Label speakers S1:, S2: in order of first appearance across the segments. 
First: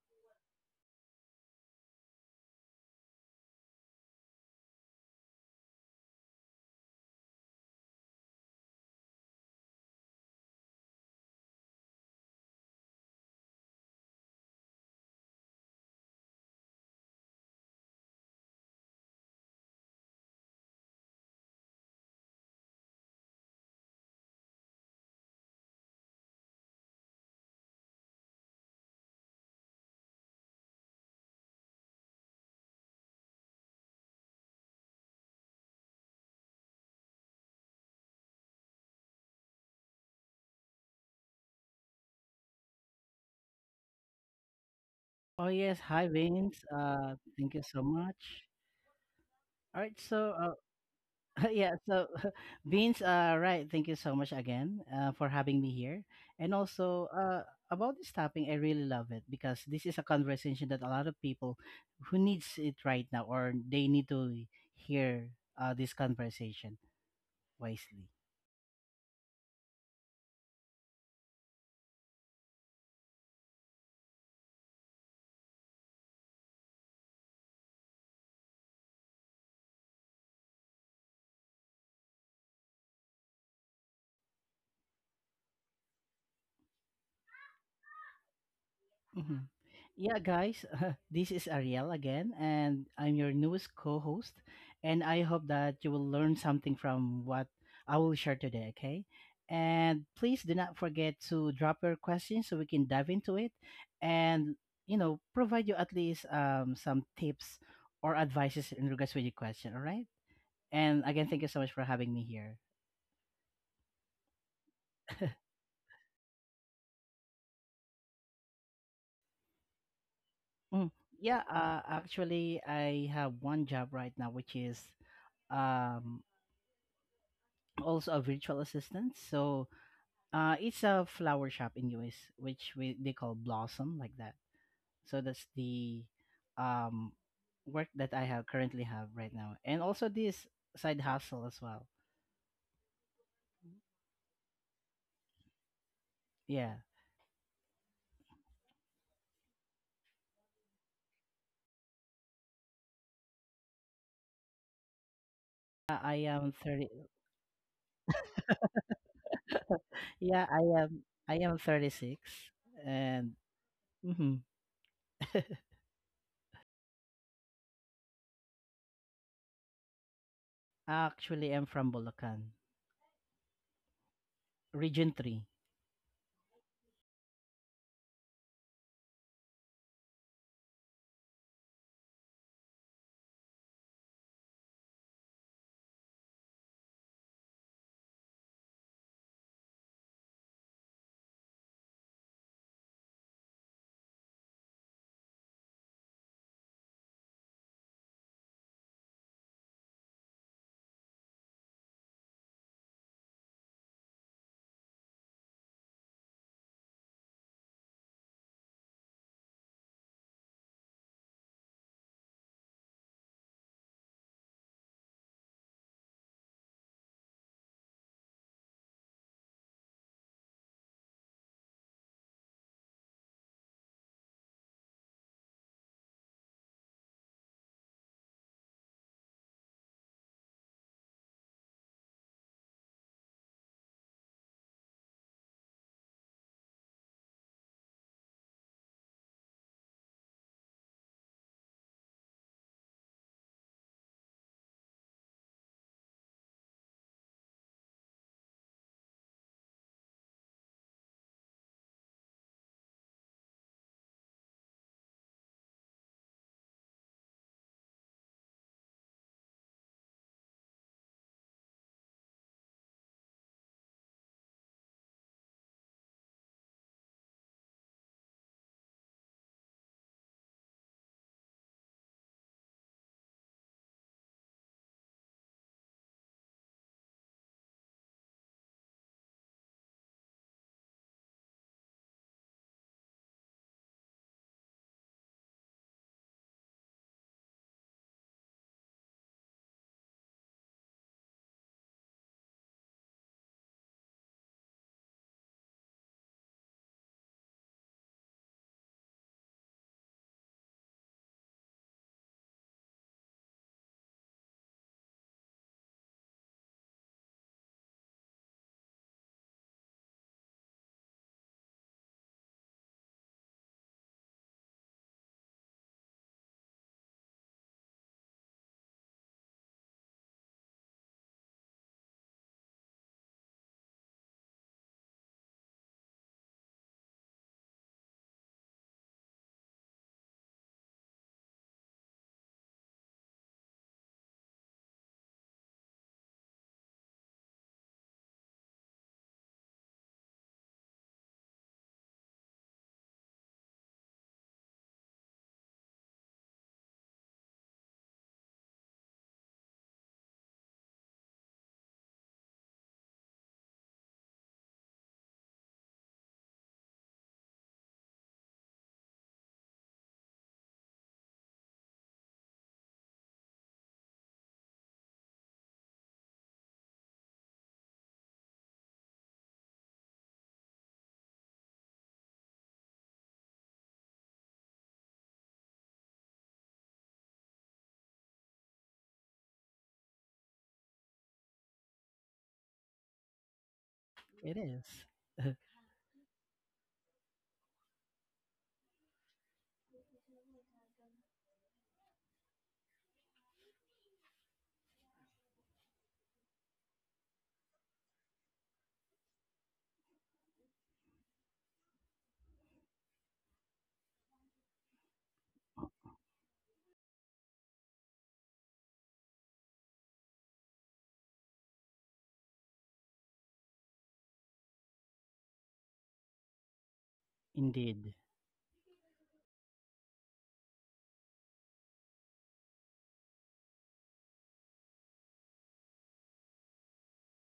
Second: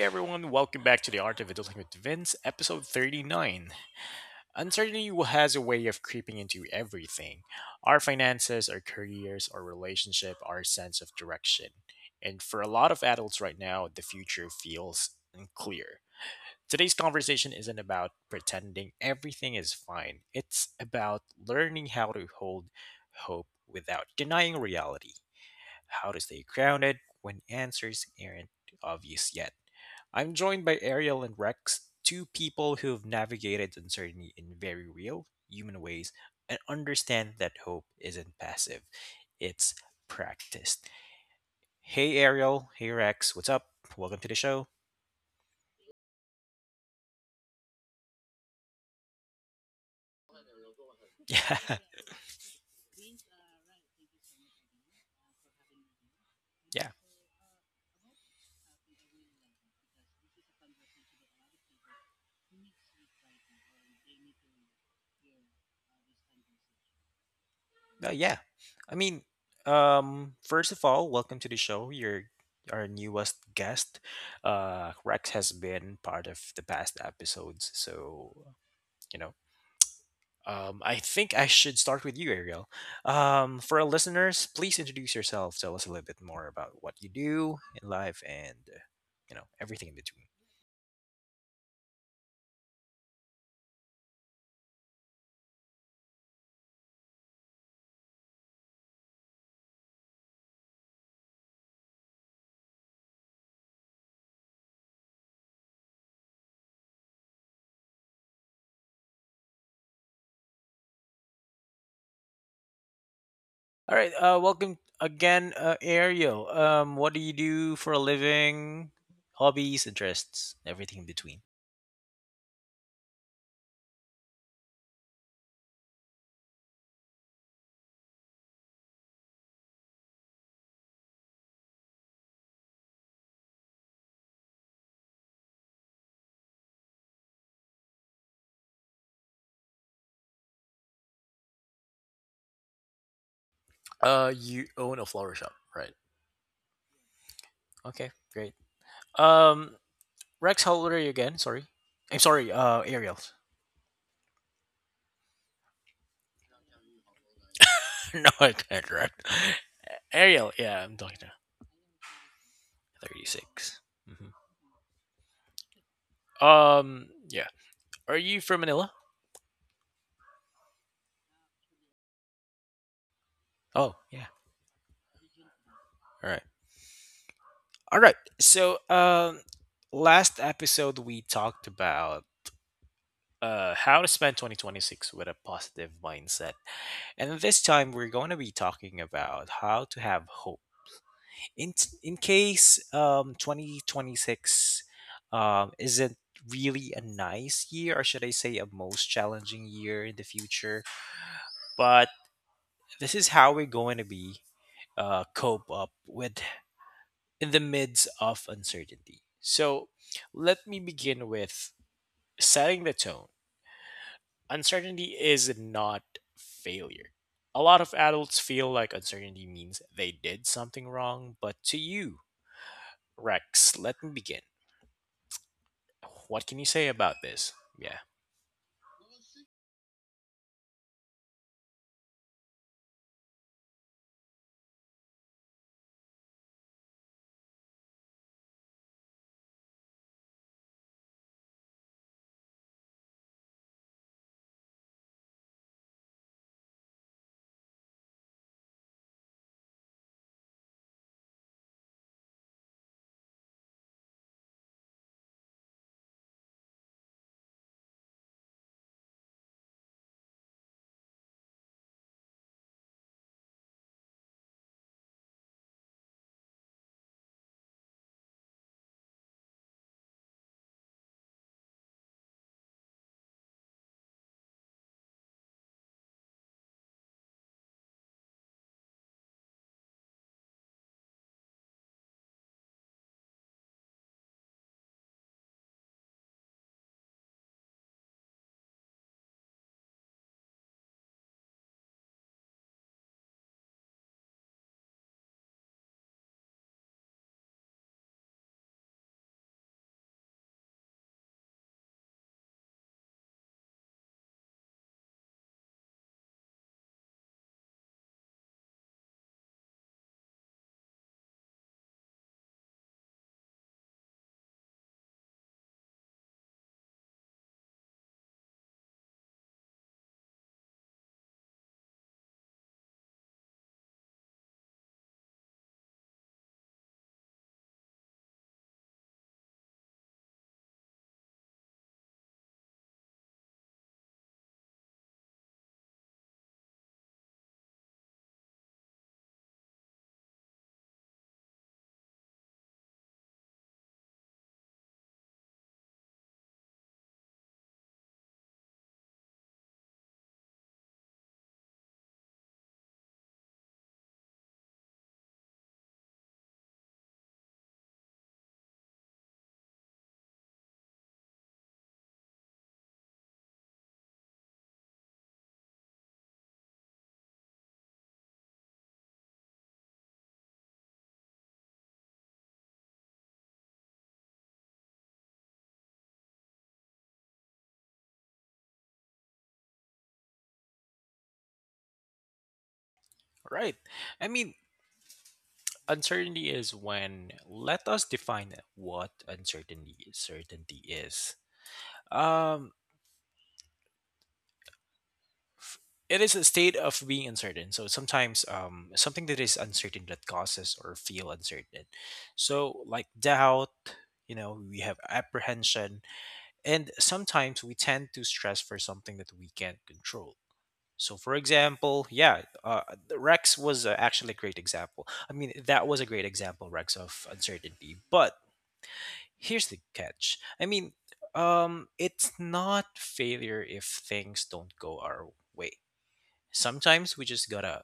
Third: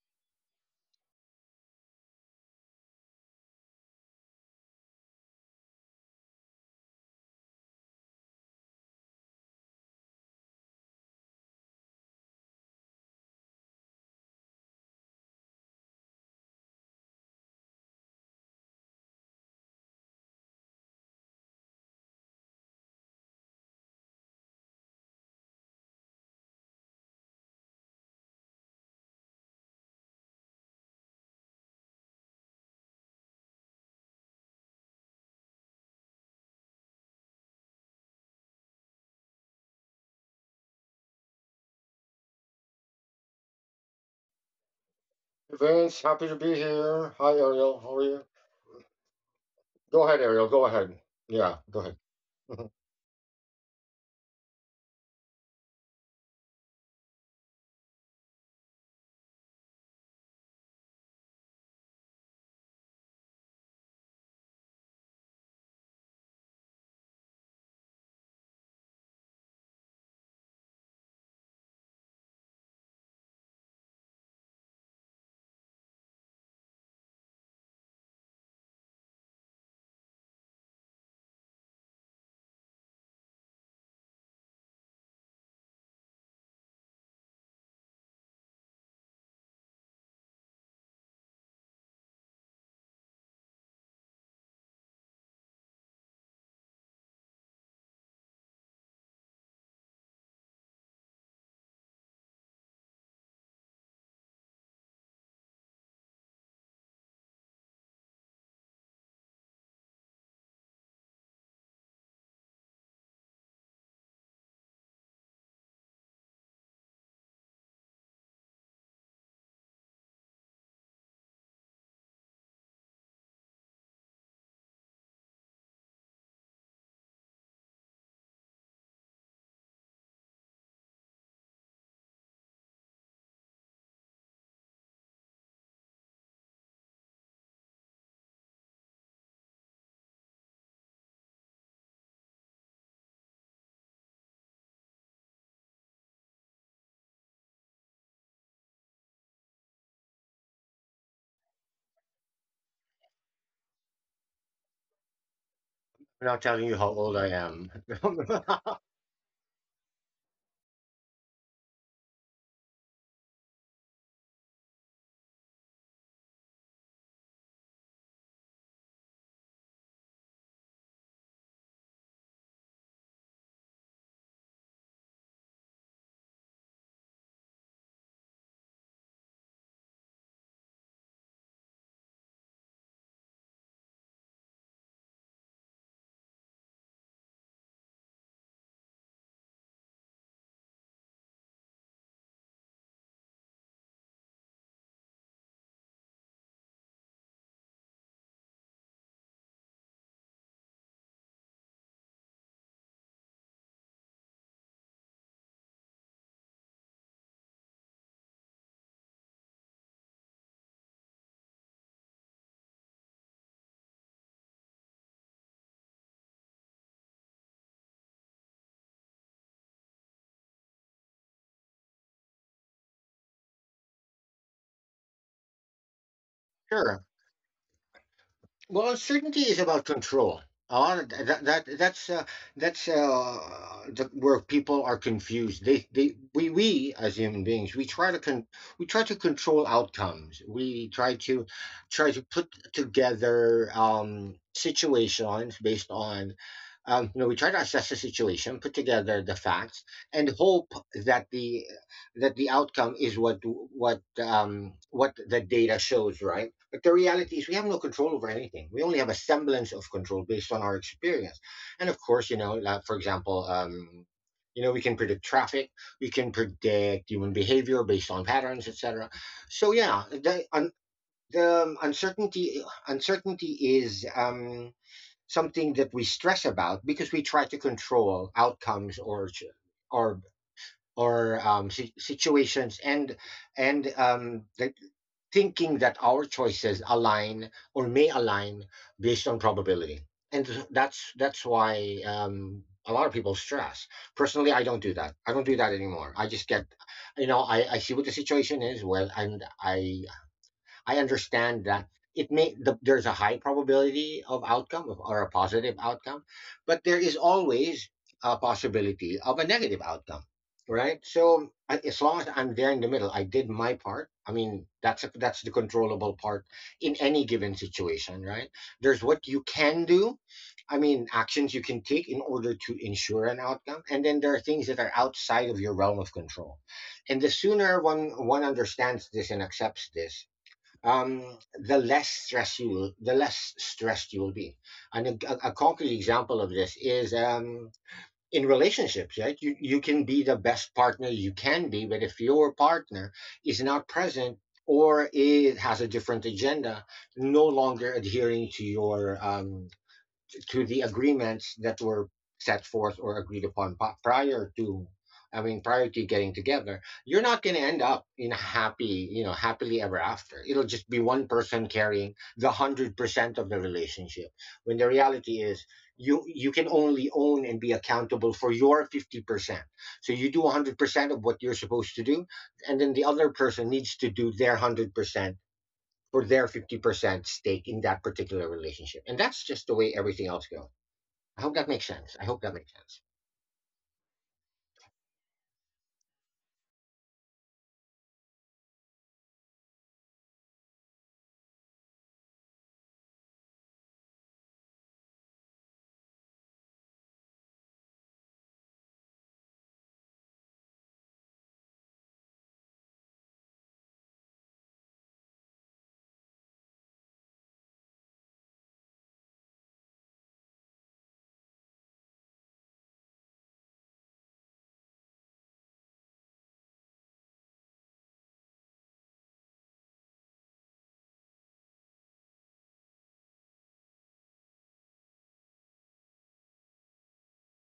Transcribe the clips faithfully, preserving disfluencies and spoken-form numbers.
S1: everyone, welcome back to the Art of Adulting with Vince, episode thirty-nine. Uncertainty has a way of creeping into everything: our finances, our careers, our relationship, our sense of direction. And for a lot of adults right now, the future feels unclear. Today's conversation isn't about pretending everything is fine, it's about learning how to hold hope without denying reality, how to stay grounded when answers aren't obvious yet. I'm joined by Ariel and Rex, two people who've navigated uncertainty in very real human ways and understand that hope isn't passive, it's practiced. Hey, Ariel. Hey, Rex. What's up? Welcome to the show.
S2: Oh
S3: Hey
S2: yes,
S3: Vince,
S2: hi
S3: happy to be
S2: Vince.
S3: here.
S2: Uh,
S3: Hi
S2: thank you
S3: Ariel,
S2: so
S3: how are you?
S2: much. All right,
S3: Go ahead,
S2: so
S3: Ariel,
S2: uh,
S3: go ahead. Yeah,
S2: yeah,
S1: Yeah.
S3: go ahead.
S2: so
S3: I'm
S2: Vince, uh, right, thank you so much again uh, for having me here, and
S1: Yeah.
S2: also uh, about this topic. I really love it because this is a conversation that a lot of people who needs it right now, or they need to hear uh, this conversation
S1: Uh,
S2: wisely.
S1: yeah. I mean, um, first of all, welcome to the show. Your Our newest guest, uh, Rex, has been part of the past episodes, so you know. Um, I think I should start with you, Ariel. Um, for our listeners, please introduce yourself. Tell us a little bit more about what you do in life and uh, you know
S2: Mhm.
S1: everything in between.
S2: Yeah, guys, this is Ariel again, and I'm your newest co host. And I hope that you will learn something from what I will share today, okay? And please do not forget to drop your questions so we can dive into it and, you know, provide you at least um, some tips or advices in regards with your question, all right? And again, thank you so much for having me here.
S1: All right. Uh, welcome again, uh, Ariel. Um, what do you do for a living? Hobbies, interests, everything in
S2: Mm,
S1: between.
S2: Yeah, uh, actually, I have one job right now, which is um, also a virtual assistant. So uh, it's a flower shop in U S, which we they call Blossom like that. So that's the um, work that I have currently have right now, and also this side hustle as well.
S1: Uh, you own a flower shop, right?
S2: Yeah,
S1: Okay, great. Um, Rex, how old are you again? Sorry, I'm sorry. Uh, Ariel.
S2: I I
S3: not telling
S2: am
S3: you how
S2: thirty.
S3: old I am.
S1: No, I can't. Right? Ariel.
S2: Yeah,
S1: Yeah,
S2: I
S1: I'm
S2: am.
S1: talking to
S2: I am thirty six, and
S1: thirty-six. Mhm.
S2: mhm.
S1: Um, yeah. Are you from Manila?
S2: Actually, I'm from Bulacan,
S1: Oh, yeah.
S2: Region Three.
S1: All right. All right. So, um, last episode we talked about uh how to spend twenty twenty-six with a positive mindset, and this time we're going to be talking about how to have hope, in in case um twenty twenty-six um isn't really a nice year, or should I say a most challenging year in the future. But this is how we're going to be uh, cope up with in the midst of uncertainty. So let me begin with setting the tone. Uncertainty is not failure. A lot of adults feel like uncertainty means they did something wrong, but to you, Rex, let me begin. What can you say
S3: Sure.
S1: about this? Yeah,
S3: Well, uncertainty is about control. Uh, that, that that's uh, that's uh, the, where people are confused. They they we we as human beings we try to con- we try to control outcomes. We try to try to put together um, situations based on um, you know, we try to assess the situation, put together the facts, and hope that the that the outcome is what what um, what the data shows, right? But the reality is, we have no control over anything. We only have a semblance of control based on our experience. And of course, you know, like, for example, um, you know, we can predict traffic, we can predict human behavior based on patterns, et cetera. So yeah, the un, the um, uncertainty uncertainty is um, something that we stress about because we try to control outcomes or ch- or or um, si- situations and and um, the thinking that our choices align or may align based on probability. And that's that's why um, a lot of people stress. Personally, I don't do that. I don't do that anymore. I just get, you know, I, I see what the situation is. Well, and I I understand that it may the, there's a high probability of outcome of, or a positive outcome, but there is always a possibility of a negative outcome, right? So I- as long as I'm there in the middle, I did my part. I mean, that's a, that's the controllable part in any given situation, right? There's what you can do. I mean, actions you can take in order to ensure an outcome, and then there are things that are outside of your realm of control. And the sooner one one understands this and accepts this, um, the less stress you will, the less stressed you will be. And a, a concrete example of this is um, in relationships, right? You you can be the best partner you can be, but if your partner is not present or it has a different agenda, no longer adhering to your um, to the agreements that were set forth or agreed upon prior to i mean prior to getting together, you're not going to end up in a happy, you know, happily ever after. It'll just be one person carrying the one hundred percent of the relationship, when the reality is you you can only own and be accountable for your fifty percent. So you do one hundred percent of what you're supposed to do, and then the other person needs to do their one hundred percent for their fifty percent stake in that particular relationship, and that's just the way everything else goes. I hope that makes sense. I hope that makes sense.
S1: right. I mean,
S2: It is.
S1: uncertainty is when, let us define what uncertainty certainty is. Um, f- it is a state of being uncertain. So sometimes um, something that is uncertain that causes or feel uncertain. So like doubt, you know, we have apprehension, and sometimes we tend to stress for something that we can't control. So, for example, yeah, uh, the Rex was uh, actually a great example. I mean, that was a great example, Rex, of uncertainty. But
S2: Indeed.
S1: here's the catch. I mean, um, it's not failure if things don't go our way. Sometimes we just gotta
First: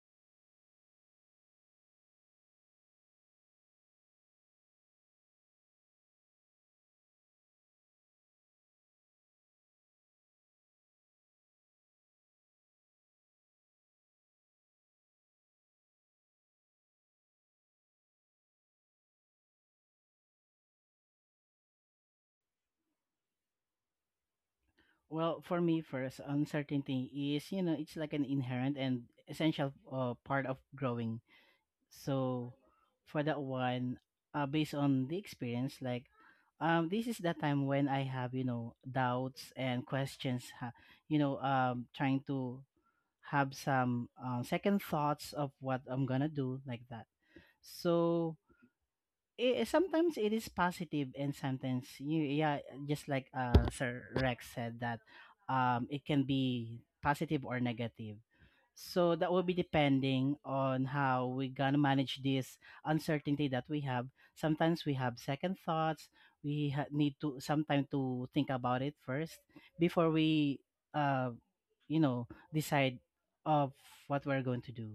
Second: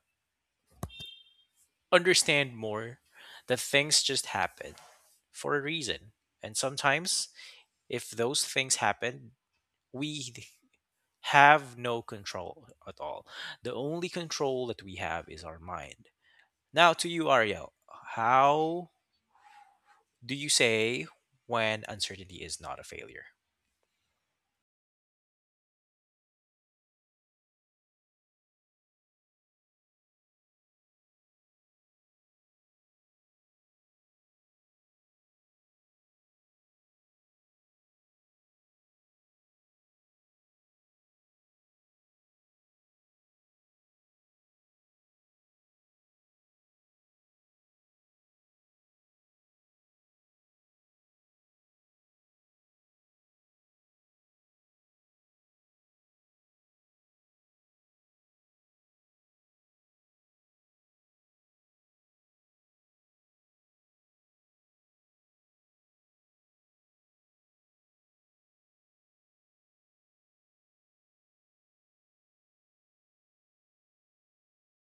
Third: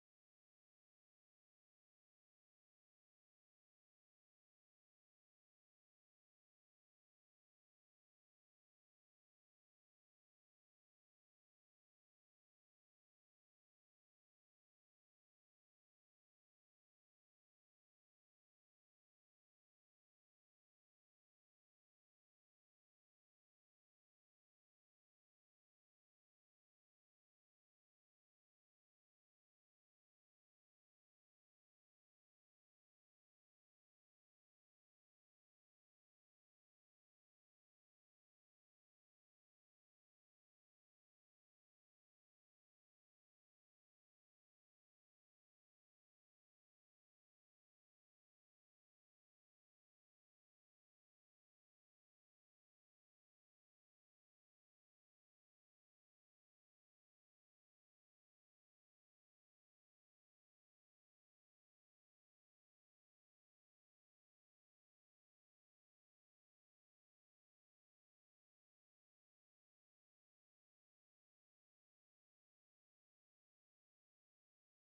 S1: understand more that things just happen for a reason. And sometimes, if those things happen, we have no control at all. The only control that we have is our mind. Now to you, Ariel. How do you say when uncertainty is not a failure?
S2: Well, for me, first, uncertainty is, you know, it's like an inherent and essential uh, part of growing. So for that one, uh, based on the experience, like um this is the time when I have, you know, doubts and questions. Ha- you know, um trying to have some, um, second thoughts of what I'm gonna do like that. So eh, sometimes it is positive and sometimes you, yeah, just like uh sir Rex said, that um it can be positive or negative. So that will be depending on how we gonna manage this uncertainty that we have. Sometimes we have second thoughts. We ha- need to sometime to think about it first before we uh you know decide of what we're going to do.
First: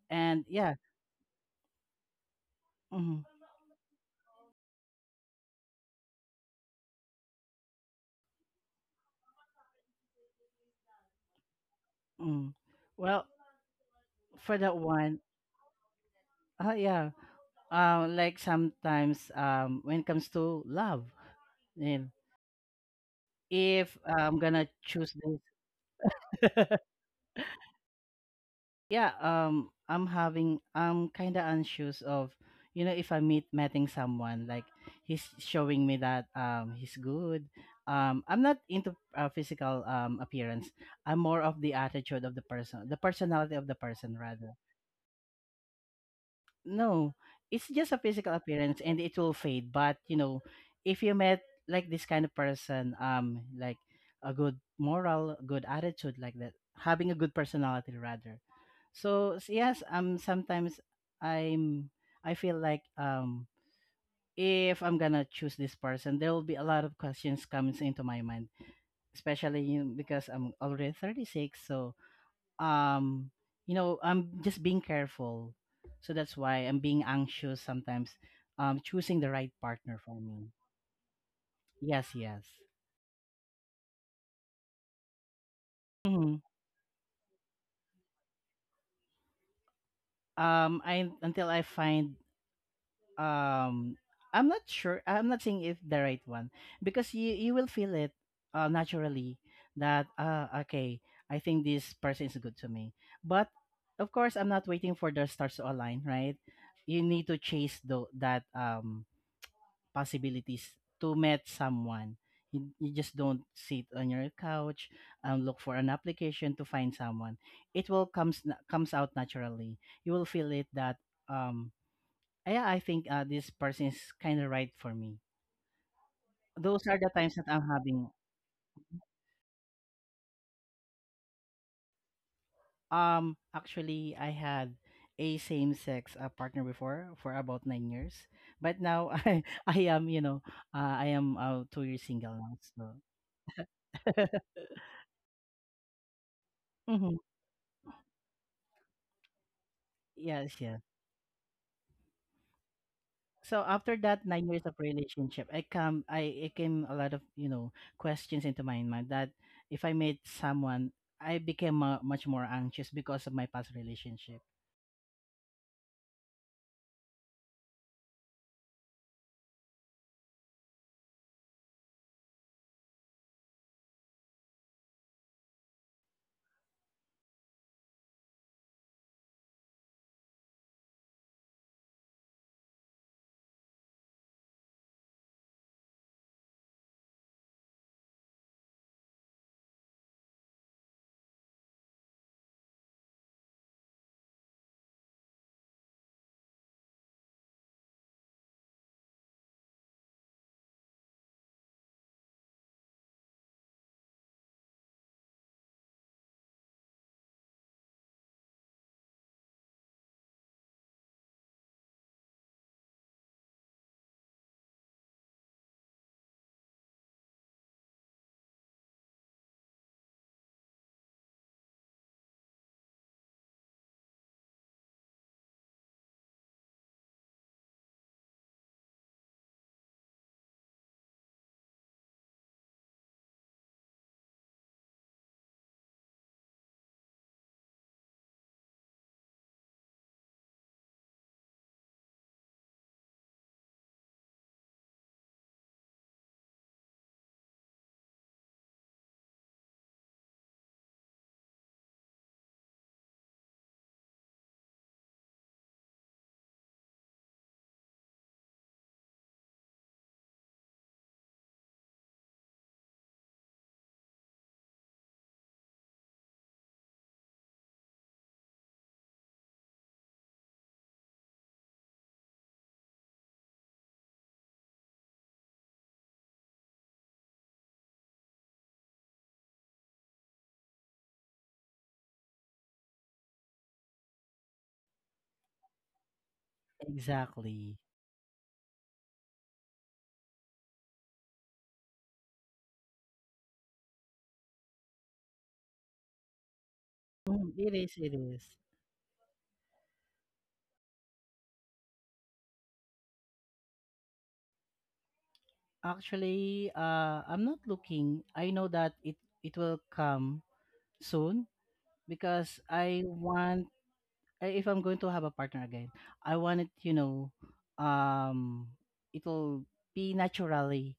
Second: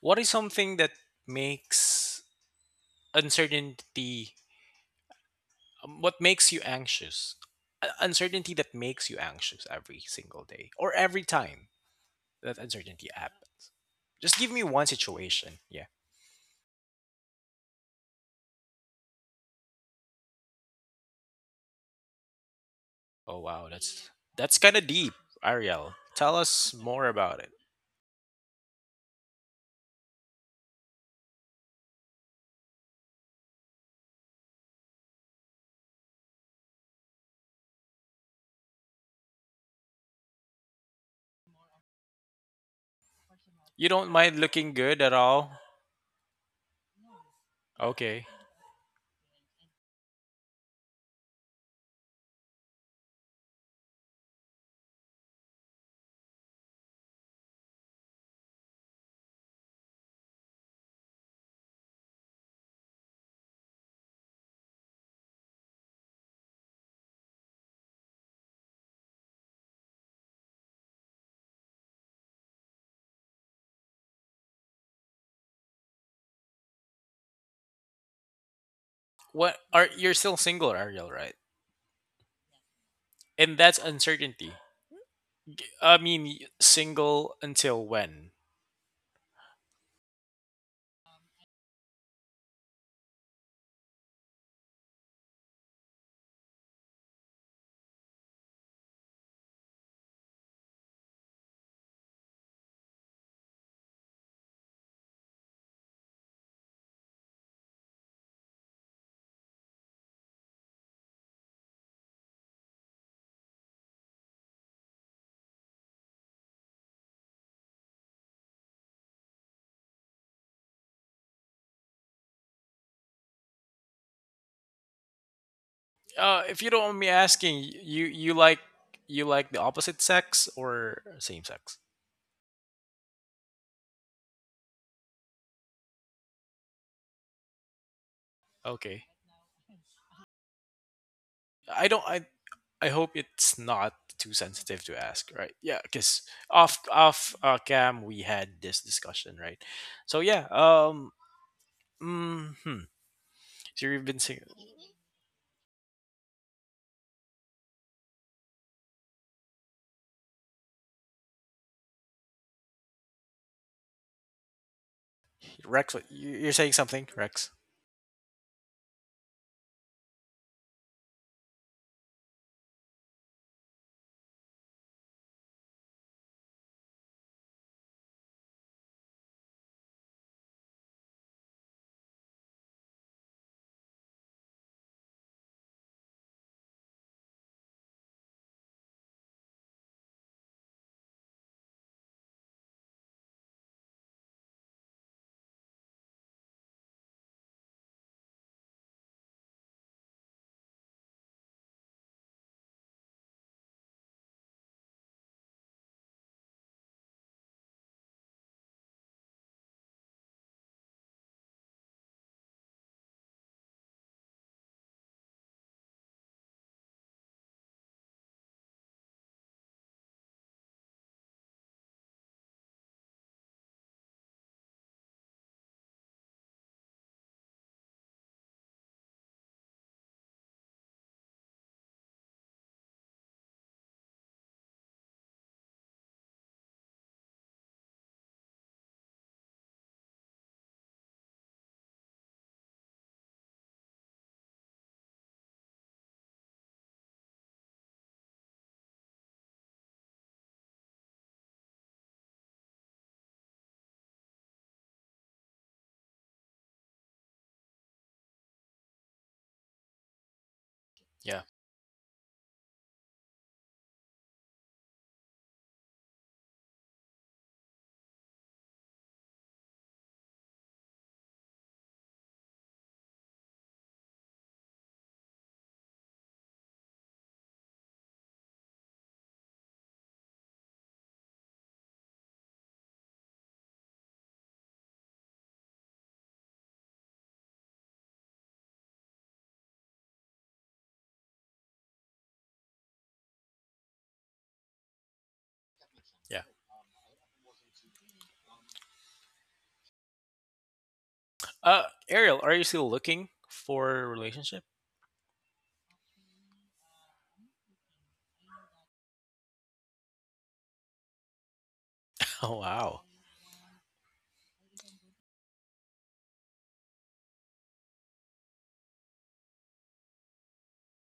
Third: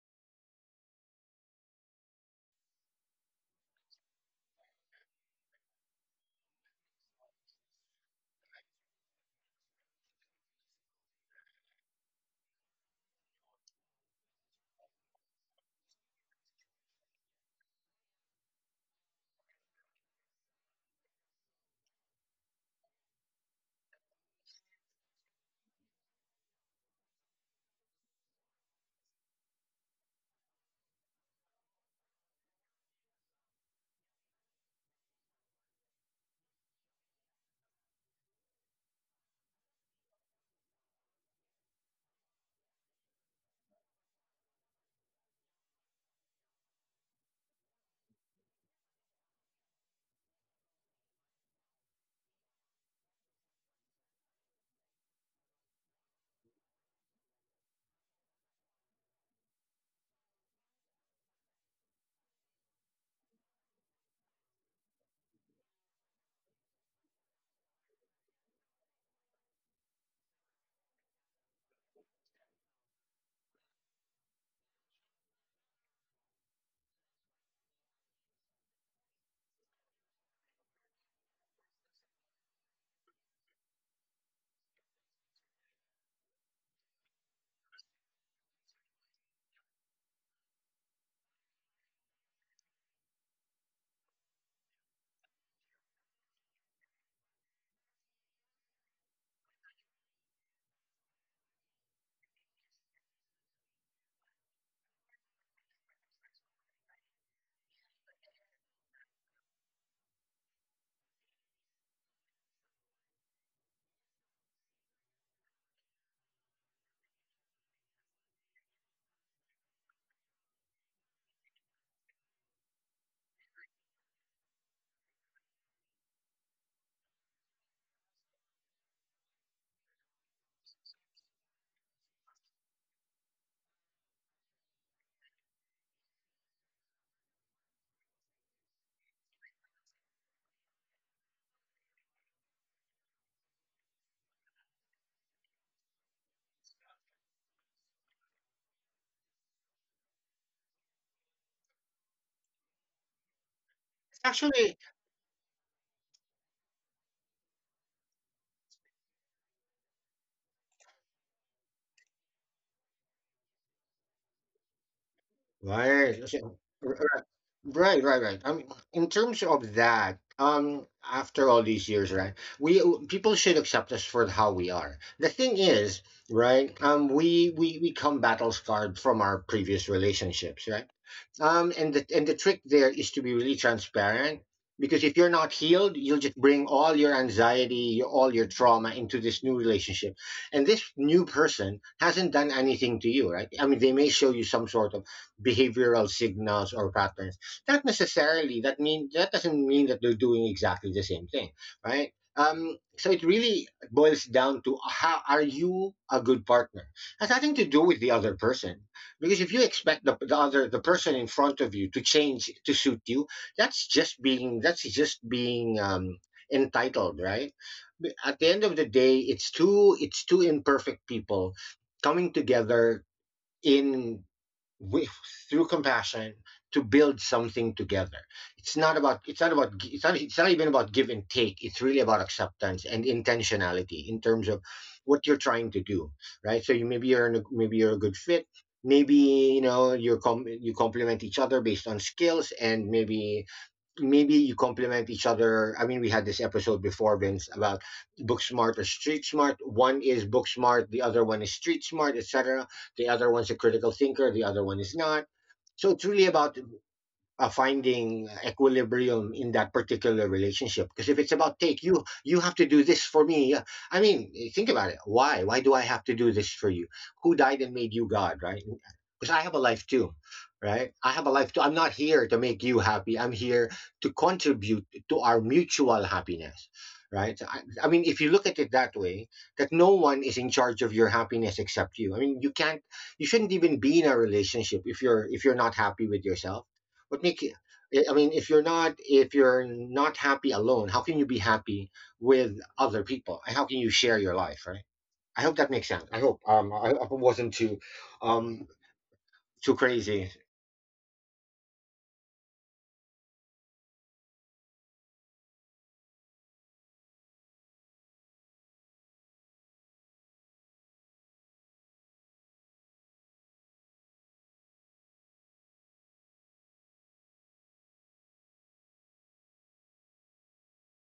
S1: What is
S2: And yeah.
S1: something that makes
S2: Mhm,
S1: uncertainty, um, what makes you anxious? Uh, Uncertainty that makes you anxious every single day, or every time
S2: mhm.
S1: that uncertainty
S2: Well,
S1: happens. Just give
S2: for
S1: me
S2: that
S1: one
S2: one,
S1: situation. Yeah.
S2: Uh, yeah. Uh, like sometimes um when it comes to love, and
S1: Oh wow,
S2: if
S1: that's
S2: I'm
S1: that's
S2: gonna
S1: kind of deep,
S2: choose
S1: Ariel. Tell
S2: this,
S1: us more about it.
S2: yeah, um I'm having, I'm kinda anxious of, you know, if I meet meeting someone like he's showing me that um he's good. Um, I'm not into uh, physical um appearance. I'm more of the attitude of the person, the personality of the
S1: You don't
S2: person
S1: mind
S2: rather.
S1: looking good at all?
S2: No, it's just a
S1: Okay.
S2: physical appearance and it will fade. But you know, if you met like this kind of person, um, like a good moral, good attitude, like that, having a good personality rather. So s- yes, um, sometimes I'm I feel like um if I'm gonna choose this person, there will be a lot of questions comes into my mind, especially, you know, because I'm already thirty-six, so um you know I'm just being careful. So that's why I'm being anxious sometimes, um choosing
S1: What
S2: the right
S1: are you're
S2: partner
S1: still
S2: for
S1: single,
S2: me.
S1: Ariel, right?
S2: Yes, yes.
S1: And that's uncertainty. I mean, y-
S2: Hmm.
S1: single until when?
S2: um I until I find, um I'm not sure, I'm not saying if the right one, because you you will feel it uh, naturally that, uh okay, I think this person is good to me. But of course, I'm not waiting for the stars to align, right? You need to chase the, that um possibilities to meet someone. You, you just don't sit on your couch and look for an application to find someone. It will comes na- comes out naturally. You will feel it that um yeah, I think uh, this person is kind of right for me.
S1: Uh, if you don't mind
S2: Those
S1: me
S2: are the times
S1: asking,
S2: that
S1: y-
S2: I'm
S1: you
S2: having.
S1: you like you like the opposite sex or same sex?
S2: Um, actually I had a same sex uh, partner before for about nine years, but
S1: Okay.
S2: now I I am, you know, uh, I am uh,
S1: I don't
S2: two years
S1: I
S2: single now.
S1: I hope
S2: So.
S1: it's not too sensitive to ask, right? Yeah, cuz off off
S2: Mhm.
S1: uh, cam we had this discussion, right? So yeah,
S2: Yes, yes.
S1: um hmm so
S2: So
S1: you've been
S3: It's
S2: after
S1: seeing
S2: that nine
S3: actually
S2: years of relationship, I come I it came a lot of, you know, questions into my mind that if I met someone, I became uh, much more anxious because of my past relationship.
S1: Rex.
S3: right. so-
S1: you- You're
S3: so-
S1: saying
S3: r-
S1: something,
S3: r-
S1: Rex.
S3: Right, right, right. I mean, in terms of that, um, after all these years, right, we people should accept us for how we are. The thing is, right, um, we we we come battle scarred from our previous relationships, right? Um, and the and the trick there is to be really transparent, because if you're not healed, you'll just bring all your anxiety, all your trauma into this new relationship. And this new person hasn't done anything to you, right? I mean, they may show you some sort of behavioral signals or patterns. Not necessarily that mean that doesn't mean that they're doing exactly the same thing, right? Um, so it really boils down to how are you a good partner? Has nothing to do with the other person, because if you expect the, the other the person in front of you to change to suit you, that's just being that's just being um, entitled, right? But at the end of the day, it's two it's two imperfect people coming together in with through compassion to build something together. It's not about it's not about it's not it's not even about give and take. It's really about acceptance and intentionality in terms of what you're trying to do, right? So you maybe you're in a, maybe you're a good fit, maybe you know you're com- you complement each other based on skills, and maybe maybe you complement each other. I mean, we had this episode before, Vince, about book smart or street smart. One is book smart, the other one is street smart, et cetera. The other one's a critical thinker, the other one is not. So it's really about uh, finding equilibrium in that particular relationship, because if it's
S1: Yeah,
S3: about take, you you have to do this for me. Uh, i mean eh, think about it, why why do I have to do this for you? Who died and made you god, right? Because I have a life too, right? I have a life too. I'm not here to make you happy. I'm here to contribute to our mutual happiness, right? So I, I mean, if you look at it that way, that no one is in charge of your happiness except you. I mean, you can't, you shouldn't even be in a relationship if you're if you're not happy with yourself. What make you?
S2: Exactly.
S3: I mean, if you're not if you're not happy alone, how can you be happy with other people? And how can you share your life, right? I hope that makes sense. I hope
S1: yeah.
S3: um I, I
S2: Mm,
S3: wasn't
S2: it
S3: too
S2: is it is.
S3: um too crazy.
S1: Uh, Ariel, are you still looking for a relationship?
S2: Actually, uh I'm not looking. I know that it it will come soon because
S1: Oh
S2: I
S1: wow.
S2: want, I- if I'm going to have a partner again, I want it, you know, um it will be naturally,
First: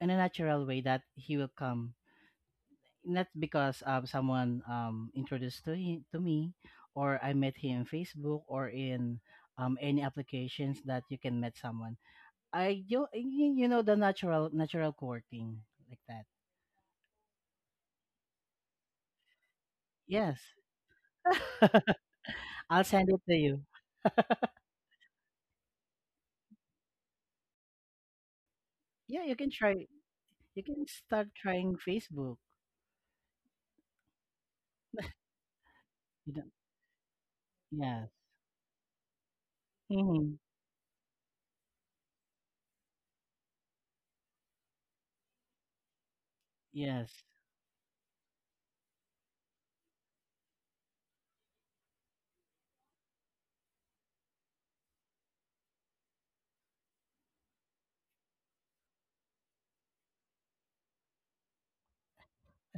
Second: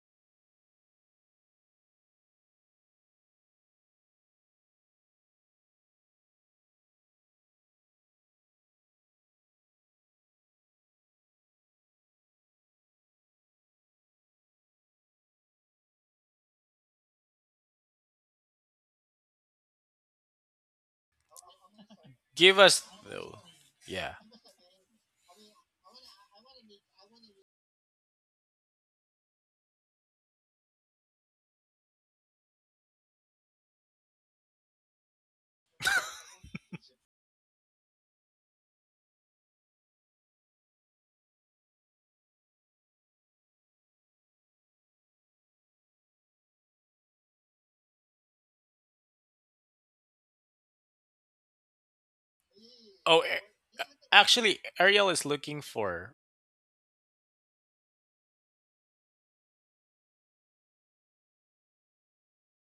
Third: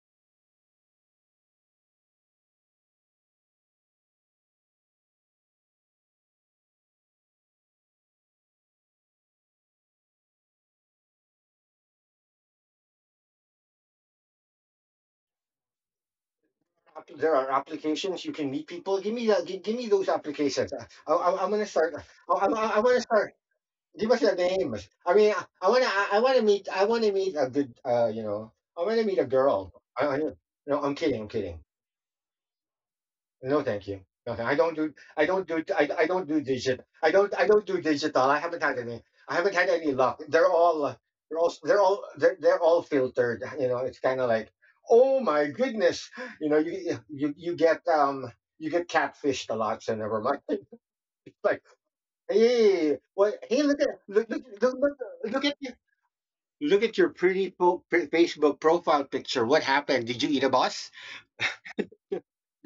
S2: in a natural way, that he will come. Not because um, someone, um, introduced to him, to me, or I met him in Facebook or in um, any applications that you can meet someone. I You, you you know the natural natural courting like that.
S3: There are applications you can meet people. Give me that. Give, give me those
S2: Yes,
S3: applications. Uh, I, I, I'm gonna start. I, I,
S1: Give
S3: I
S1: us
S2: I'll
S3: want to
S2: send it
S3: start.
S2: to
S1: though.
S2: you.
S3: Give
S1: Yeah.
S3: us their names. I mean, I, I wanna I, I wanna meet I wanna meet a good, uh, you know, I wanna meet
S2: Yeah,
S3: a
S2: you can
S3: girl.
S2: try.
S3: I, I
S2: You
S3: No,
S2: can
S3: I'm kidding.
S2: start
S3: I'm kidding.
S2: trying Facebook.
S3: No, thank you. No, thank I don't do. I don't do. I, I don't
S2: You know,
S3: do digital. I don't. I don't do
S2: yes.
S3: digital. I haven't had any. I haven't had any luck.
S2: Hmm.
S3: They're all. uh, They're all. They're all. They're, they're all filtered. You know, it's kind of like, oh my goodness. You know, you
S2: Yes,
S3: you you get um you get catfished a lot. So never mind. It's like, hey,
S1: Oh,
S3: what?
S1: a-
S3: Hey, look at look look
S1: Actually,
S3: look look,
S1: Ariel is
S3: look at
S1: looking
S3: you.
S1: for.
S3: Look at your pretty po- pre- Facebook profile picture. What happened? Did you eat a bus?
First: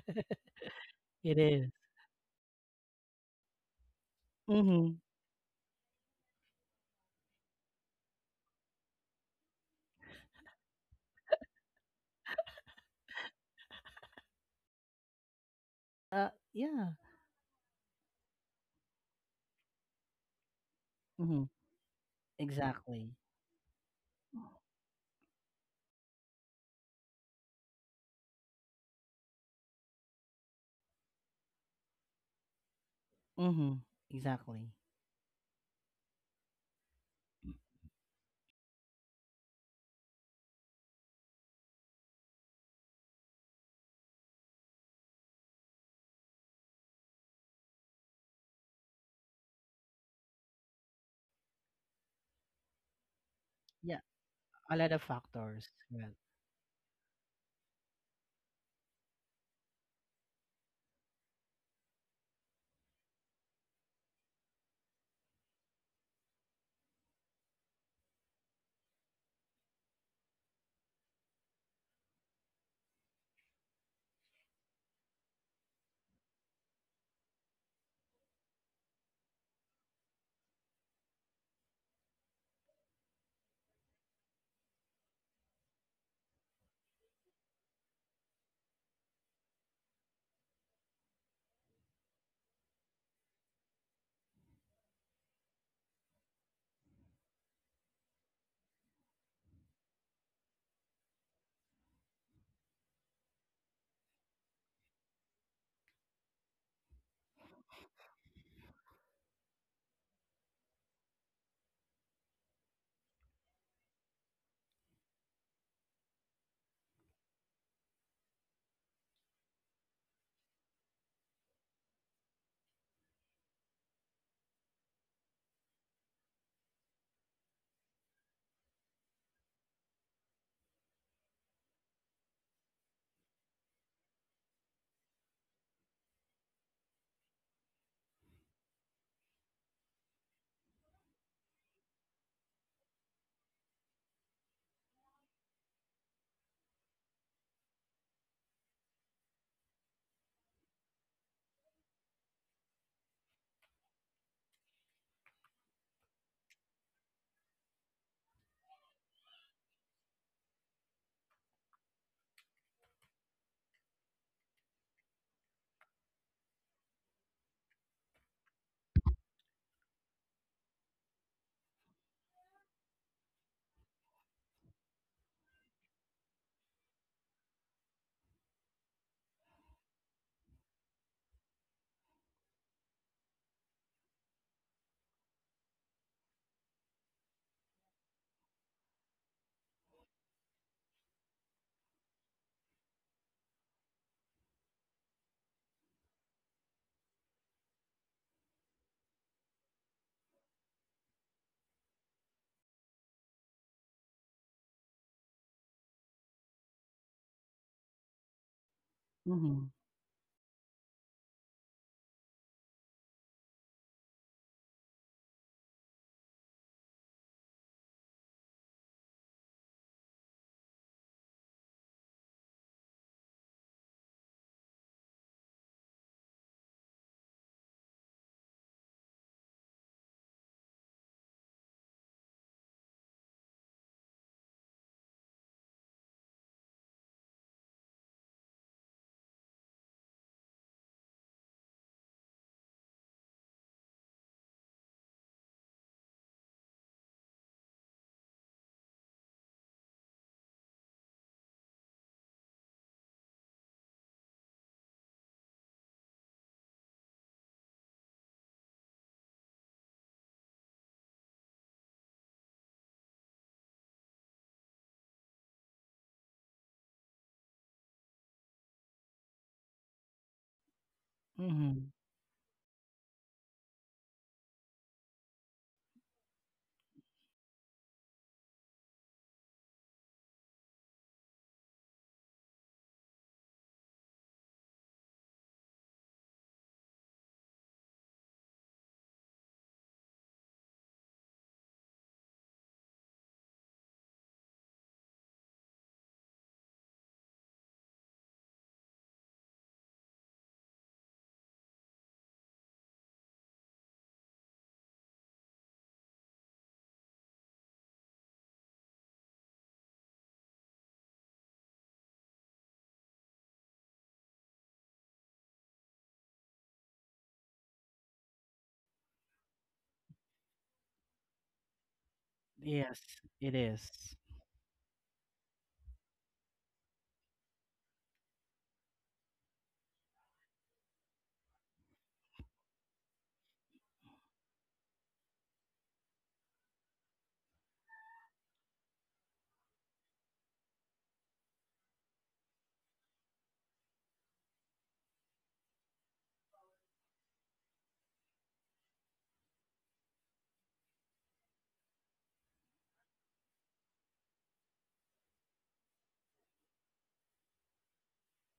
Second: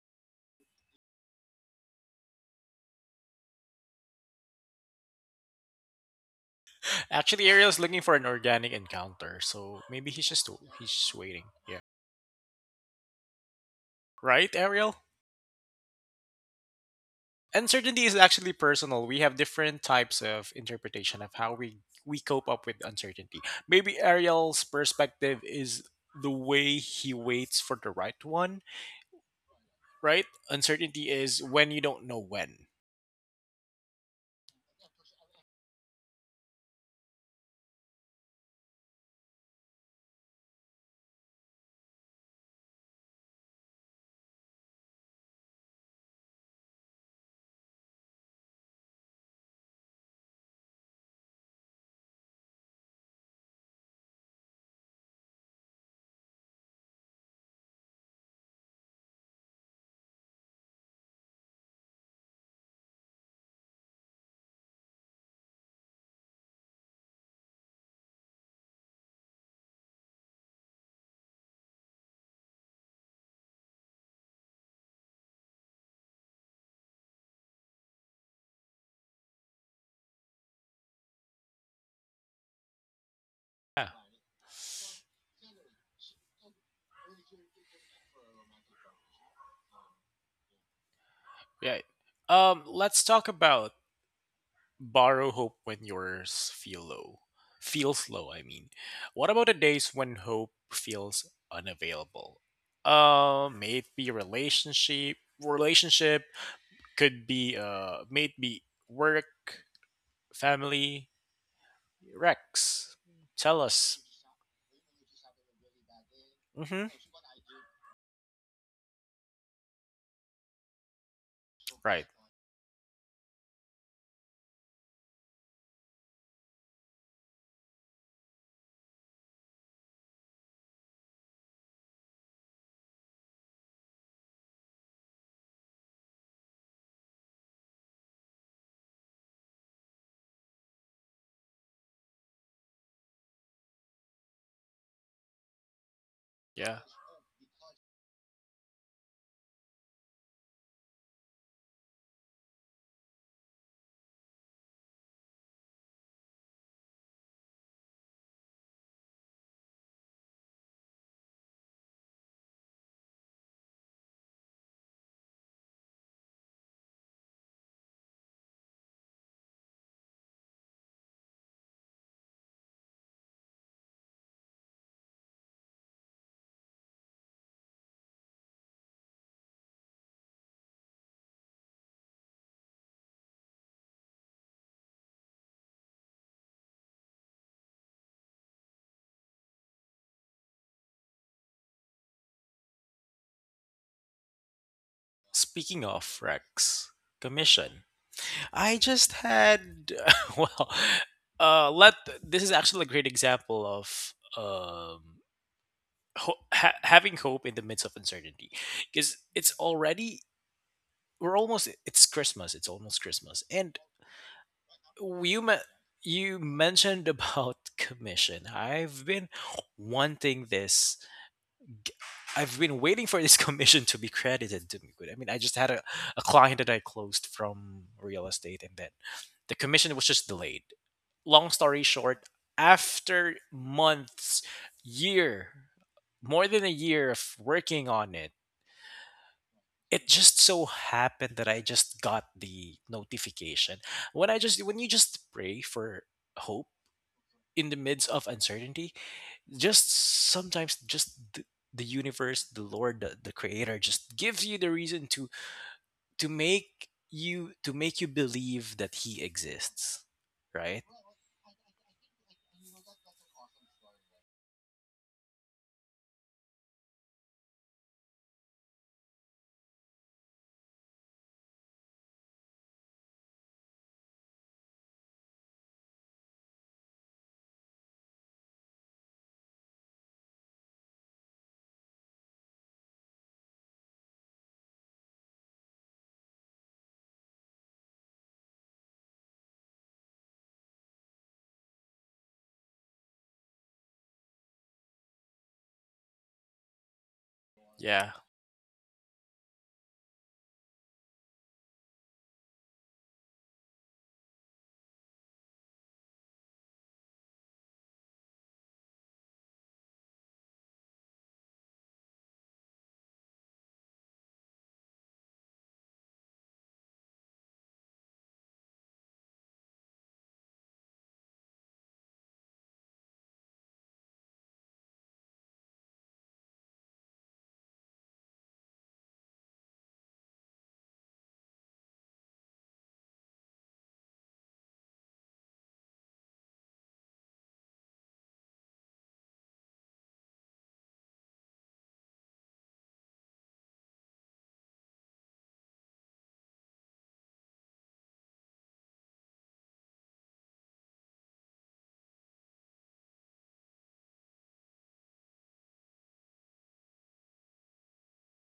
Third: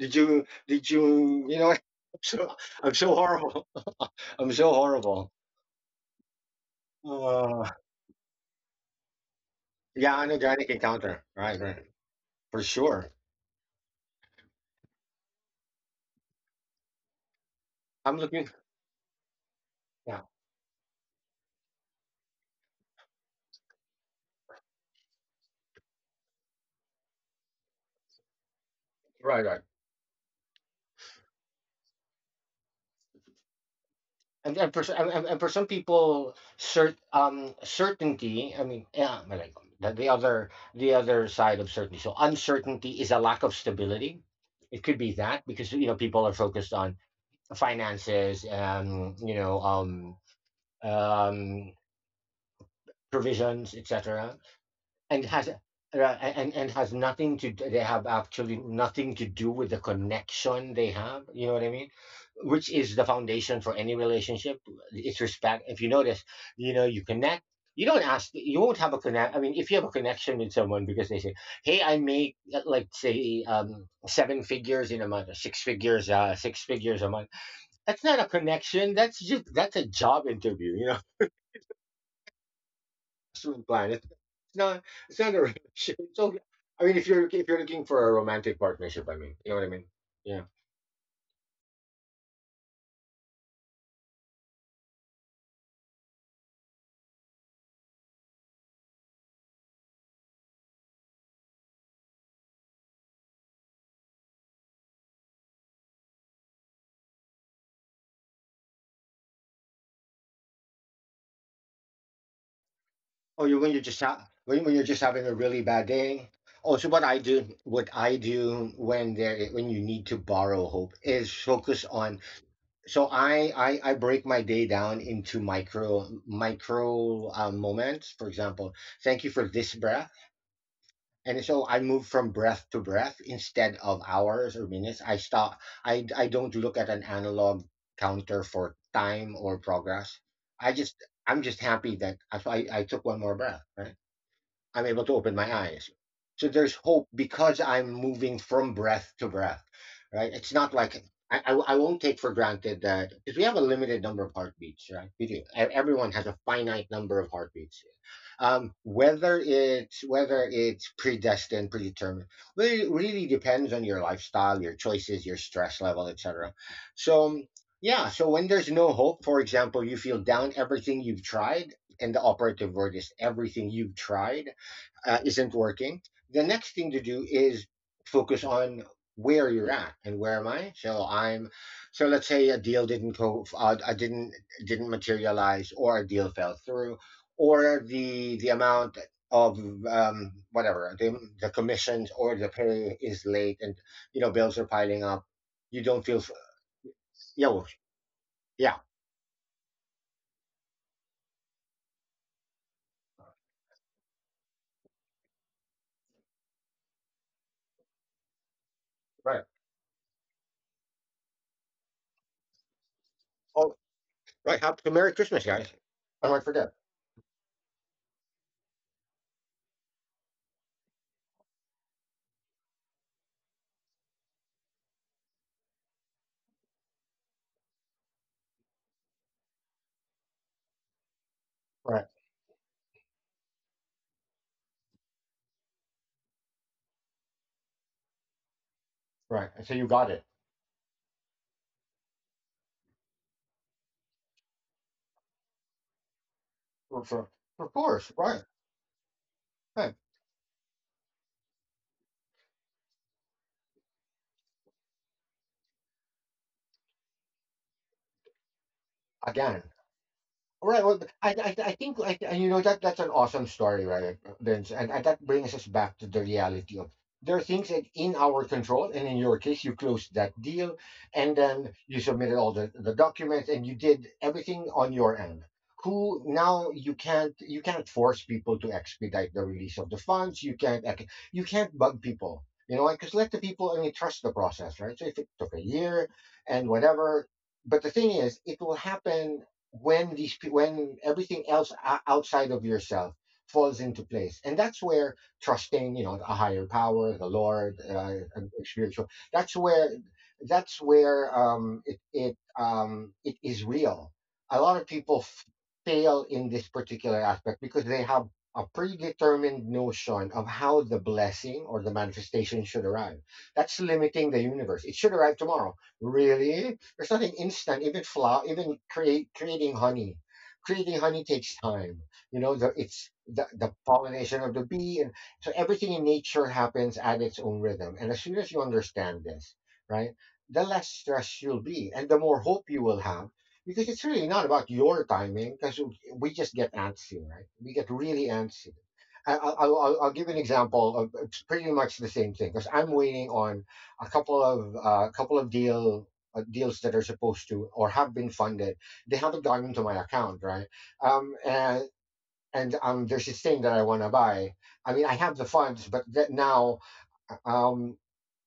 S3: Did you? Did
S2: it
S3: you? You know?
S2: is.
S3: I'm so I'm so horrible. I'm so
S2: Mm-hmm.
S3: horrible.
S1: Actually, Ariel
S3: Uh,
S1: is looking for an organic encounter. So maybe
S3: yeah,
S1: he's just
S3: anorganic
S1: he's just
S3: encounter.
S1: waiting.
S3: Right,
S1: Yeah.
S3: right, for sure.
S1: Right, Ariel.
S2: Uh, yeah.
S1: Uncertainty is
S3: I'm looking.
S1: actually personal. We have different
S3: Yeah,
S1: types of interpretation of
S2: Mm-hmm.
S1: how we we cope up with
S2: Exactly.
S1: uncertainty. Maybe Ariel's perspective is the way he waits for the right one,
S3: right, right.
S1: right? Uncertainty is when you don't know when.
S2: Mhm.
S3: And
S2: Exactly.
S3: and for s- and, and and for some people, cert um certainty. I mean, yeah, but like the, the other the other side of certainty. So uncertainty is a lack of stability. It could be that because you know people are focused on finances, um, you know, um, um, provisions,
S2: Yeah,
S3: et cetera
S2: a lot of
S3: and has
S2: factors. Well,
S3: Right, and and has nothing to, they have actually nothing to do with the connection they have, you know what I mean, which is the foundation for any relationship. It's respect. If you notice, you know, you connect, you don't ask, you won't have a connect. I mean, if you have a connection with someone because they say, hey, I make uh, like say, um seven figures in a month, or six figures, uh six figures a month, that's not a connection. That's just that's a job interview, you know, absolutely
S1: Yeah.
S3: blind. It's, it's not, it's not a relationship. It's So I mean, if you're if you're looking for a romantic partnership, I mean, you know what I mean? Yeah.
S1: Yeah. Um, let's talk about borrow hope when yours feel low. Feels low, I mean. What about the days when hope feels unavailable? Um, Maybe relationship relationship, could be uh may it be work, family. Rex,
S3: Oh, you
S1: tell
S3: when you just
S1: us.
S3: ha- when when you're just having a really bad day. Oh, so
S1: Mm-hmm.
S3: what I do, what I do when there when you need to borrow hope is focus
S1: Right.
S3: on. So I I, I break my day down into micro micro um, moments. For example, thank you for this breath. And so I move from breath to breath instead of hours or minutes. I stop. I I don't look at an analog counter for time or progress. I just I'm just happy that I I, I took one more breath. Right. I'm able to open my eyes. So there's
S1: Yeah,
S3: hope because I'm moving from breath to breath, right? It's not like I, I, I won't take for granted that because we have a limited number of heartbeats, right? We do. E- Everyone has a finite number of heartbeats. Um, whether it's whether it's predestined, predetermined, really really depends on your lifestyle, your choices, your stress level, et cetera. So yeah, so when there's no hope, for example, you feel down. Everything you've tried, and the operative word is everything you've tried uh, isn't working, the next thing to do is focus on where you're at and where am I. So I'm, so let's say a deal didn't go, uh, I didn't didn't materialize, or a deal fell through, or the the amount of um, whatever the, the commissions or the pay is late, and you know bills are piling up. You
S1: speaking
S3: don't feel,
S1: of,
S3: f-
S1: Rex,
S3: yeah, well,
S1: commission
S3: yeah,
S1: I just had well, uh let this is actually a great example of um ho- ha- having hope in the midst of uncertainty, because
S3: right.
S1: it's
S2: mhm.
S1: already, we're almost, it's Christmas, it's almost Christmas,
S3: Oh,
S1: and
S3: right. Happy so Merry Christmas,
S1: you me-
S3: guys. Oh, I
S1: you
S3: might forget.
S1: mentioned about commission. I've been wanting this. g- I've been waiting for this commission to be credited to me. But, I mean, I just had a, a client that I closed from real estate, and then the commission was just delayed. Long story
S3: Right,
S1: short, after months, year, more than a year of working on it,
S3: right. And so you got
S1: it
S3: it.
S1: just so happened that I just got the notification. When I just when you just pray for hope
S3: For, for, of
S1: in the midst
S3: course,
S1: of
S3: right.
S1: uncertainty,
S3: Right.
S1: just sometimes just the, the universe, the Lord, the, the creator just gives you the reason to to make you, to make you believe that he
S3: Again.
S1: exists, right?
S3: Right. Well, I, I, I think, I, I- you know, that that's an awesome story, right, Vince? And, and that brings us back to the reality of there are things that in our control. And in your case, you closed that deal and then
S2: Mhm.
S3: you submitted all the, the documents and you did everything on your end. Who now you can't you can't force people to expedite the release of the funds. You can't ex- you can't bug people. You know, because let the people I mean trust the process, right? So if it took a year and whatever, but the thing is, it will happen when these pe- when everything else o- outside of yourself falls into place, and that's where trusting, you know a higher power, the Lord,
S1: Yeah.
S3: uh, a a spiritual. that's where that's where um it it um it is real. A lot of people f- fail in this particular aspect because they have a predetermined notion of how the blessing or the manifestation should arrive. That's limiting the universe. It should arrive tomorrow. Really, there's nothing instant. Even flour, even create creating honey, creating honey takes time. You know, the
S2: Yes,
S3: it's
S2: it
S3: the, the
S2: is.
S3: pollination of the bee, and so everything in nature happens at its own rhythm. And as soon as you understand this, right, the less stressed you'll be, and the more hope you will have. Because it's really not about your timing, because we just get antsy, right? We get really antsy. I- I'll, I'll, I'll I'll give an example of it's pretty much the same thing because I'm waiting on a couple of uh, couple of deal uh, deals that are supposed to or have been funded, they haven't gone into my account, right? Um, and and um, there's this thing that I want to buy. I mean, I have the funds, but that now, um,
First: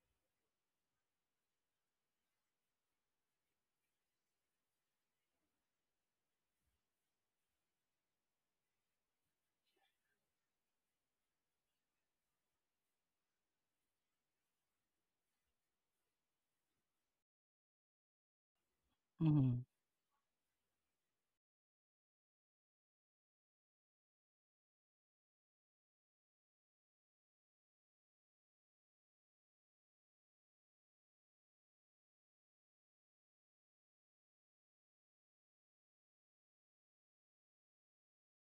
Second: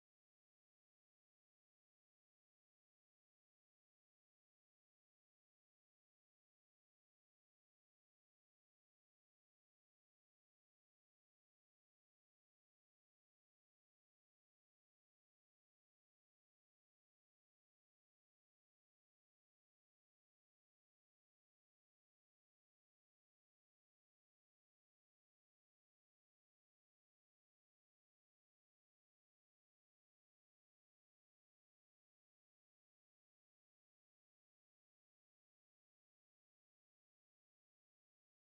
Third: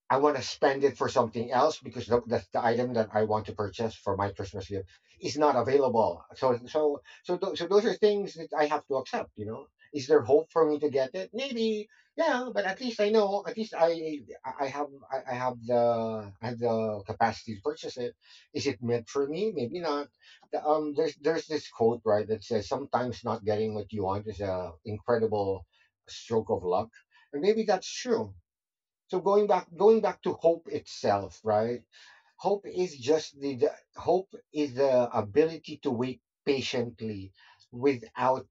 S3: I want to spend it for something else because the, the, the item that I want to purchase for my Christmas gift is not available. So so so th- so those are things that I have to accept. You know, is there hope for me to get it? Maybe, yeah. But at least I know. At least I I have I, I have the I have the capacity to purchase it. Is it meant for me?
S2: Mhm.
S3: Maybe not. The- Um, there's there's this quote, right, that says sometimes not getting what you want is a incredible stroke of luck, and maybe that's true. So going back going back to hope itself, right. Hope is just the, the hope is the ability to wait patiently, without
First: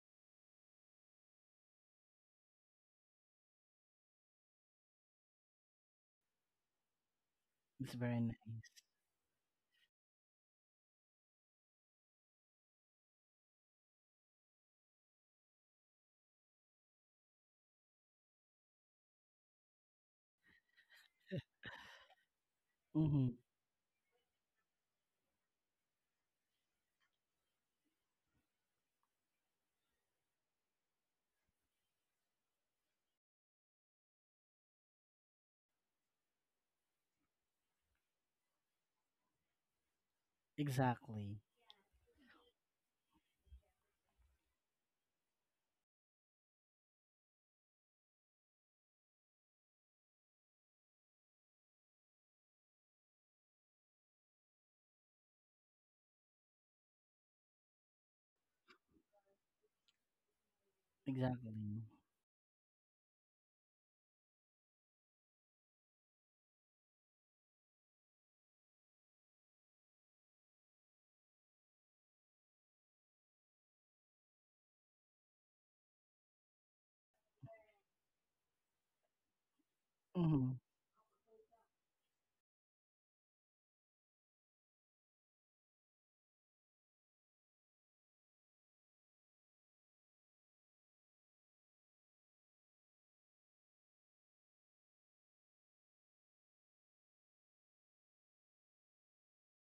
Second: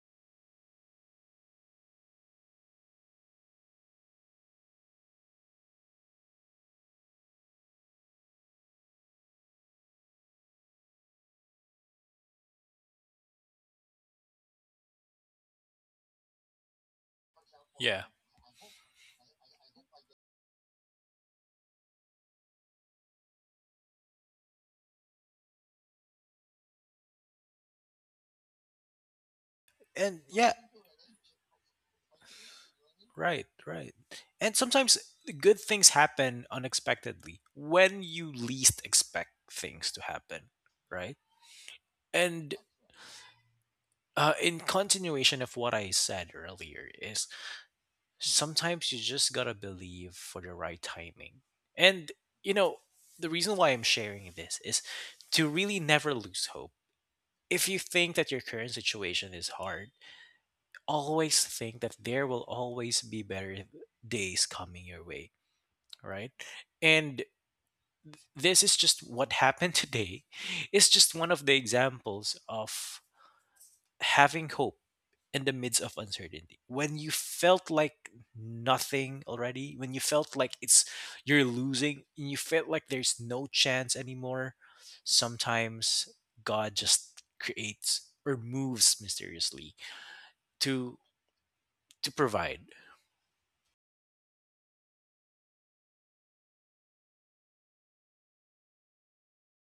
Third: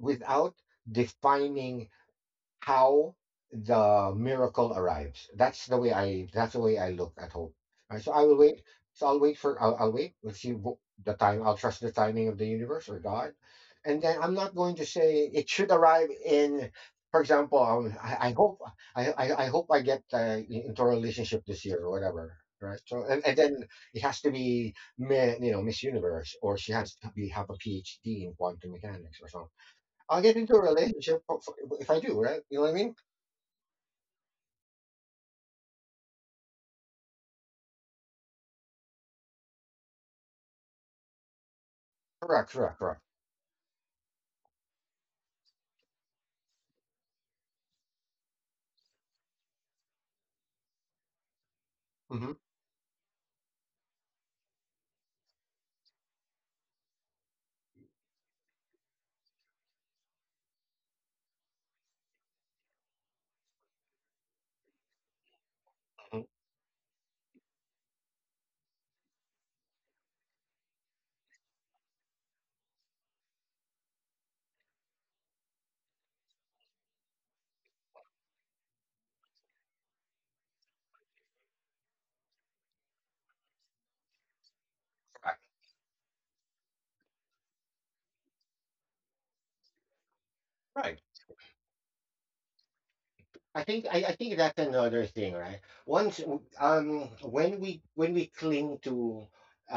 S3: without defining how the miracle arrives. That's the way I that's the way I look at hope.
S2: It's
S3: Right, so
S2: very
S3: I will
S2: nice.
S3: wait. So I'll wait for I'll, I'll wait. We'll see wh- the time. I'll trust the timing of the universe or God, and then I'm not going to say it should arrive in. For example, um,
S1: Yeah.
S3: I, I hope I, I, I hope I get uh, into a relationship this year or whatever. Right. So and,
S2: Mhm.
S3: and then it has to be, mi- you know, Miss Universe, or she has to be have a PhD in quantum mechanics or something. I'll
S1: And
S3: get
S1: yeah,
S3: into a relationship for- for- if I do, right? You know what I mean?
S1: right, right. And sometimes good things happen unexpectedly, when you least expect things to happen, right?
S2: Exactly.
S3: Correct,
S1: And
S3: correct, correct.
S1: uh, in continuation of what I said earlier is sometimes you just gotta believe for the right timing. And,
S3: Mm-hmm.
S1: you know, the reason why I'm sharing this is to really never lose hope. If you think that your current situation is hard, always
S2: Exactly.
S1: think that there will always be better days coming your way,
S3: Mm-hmm.
S1: right? And this is just what happened today. It's just one of the examples of having hope in the midst of uncertainty, when you felt like nothing already, when you felt like
S2: Mhm.
S1: it's you're losing and you felt like there's no chance anymore,
S3: Correct.
S1: sometimes God just creates or moves mysteriously to
S3: Right.
S1: to provide.
S3: I think I, I think that's another thing, right? Once, um when we when we cling to,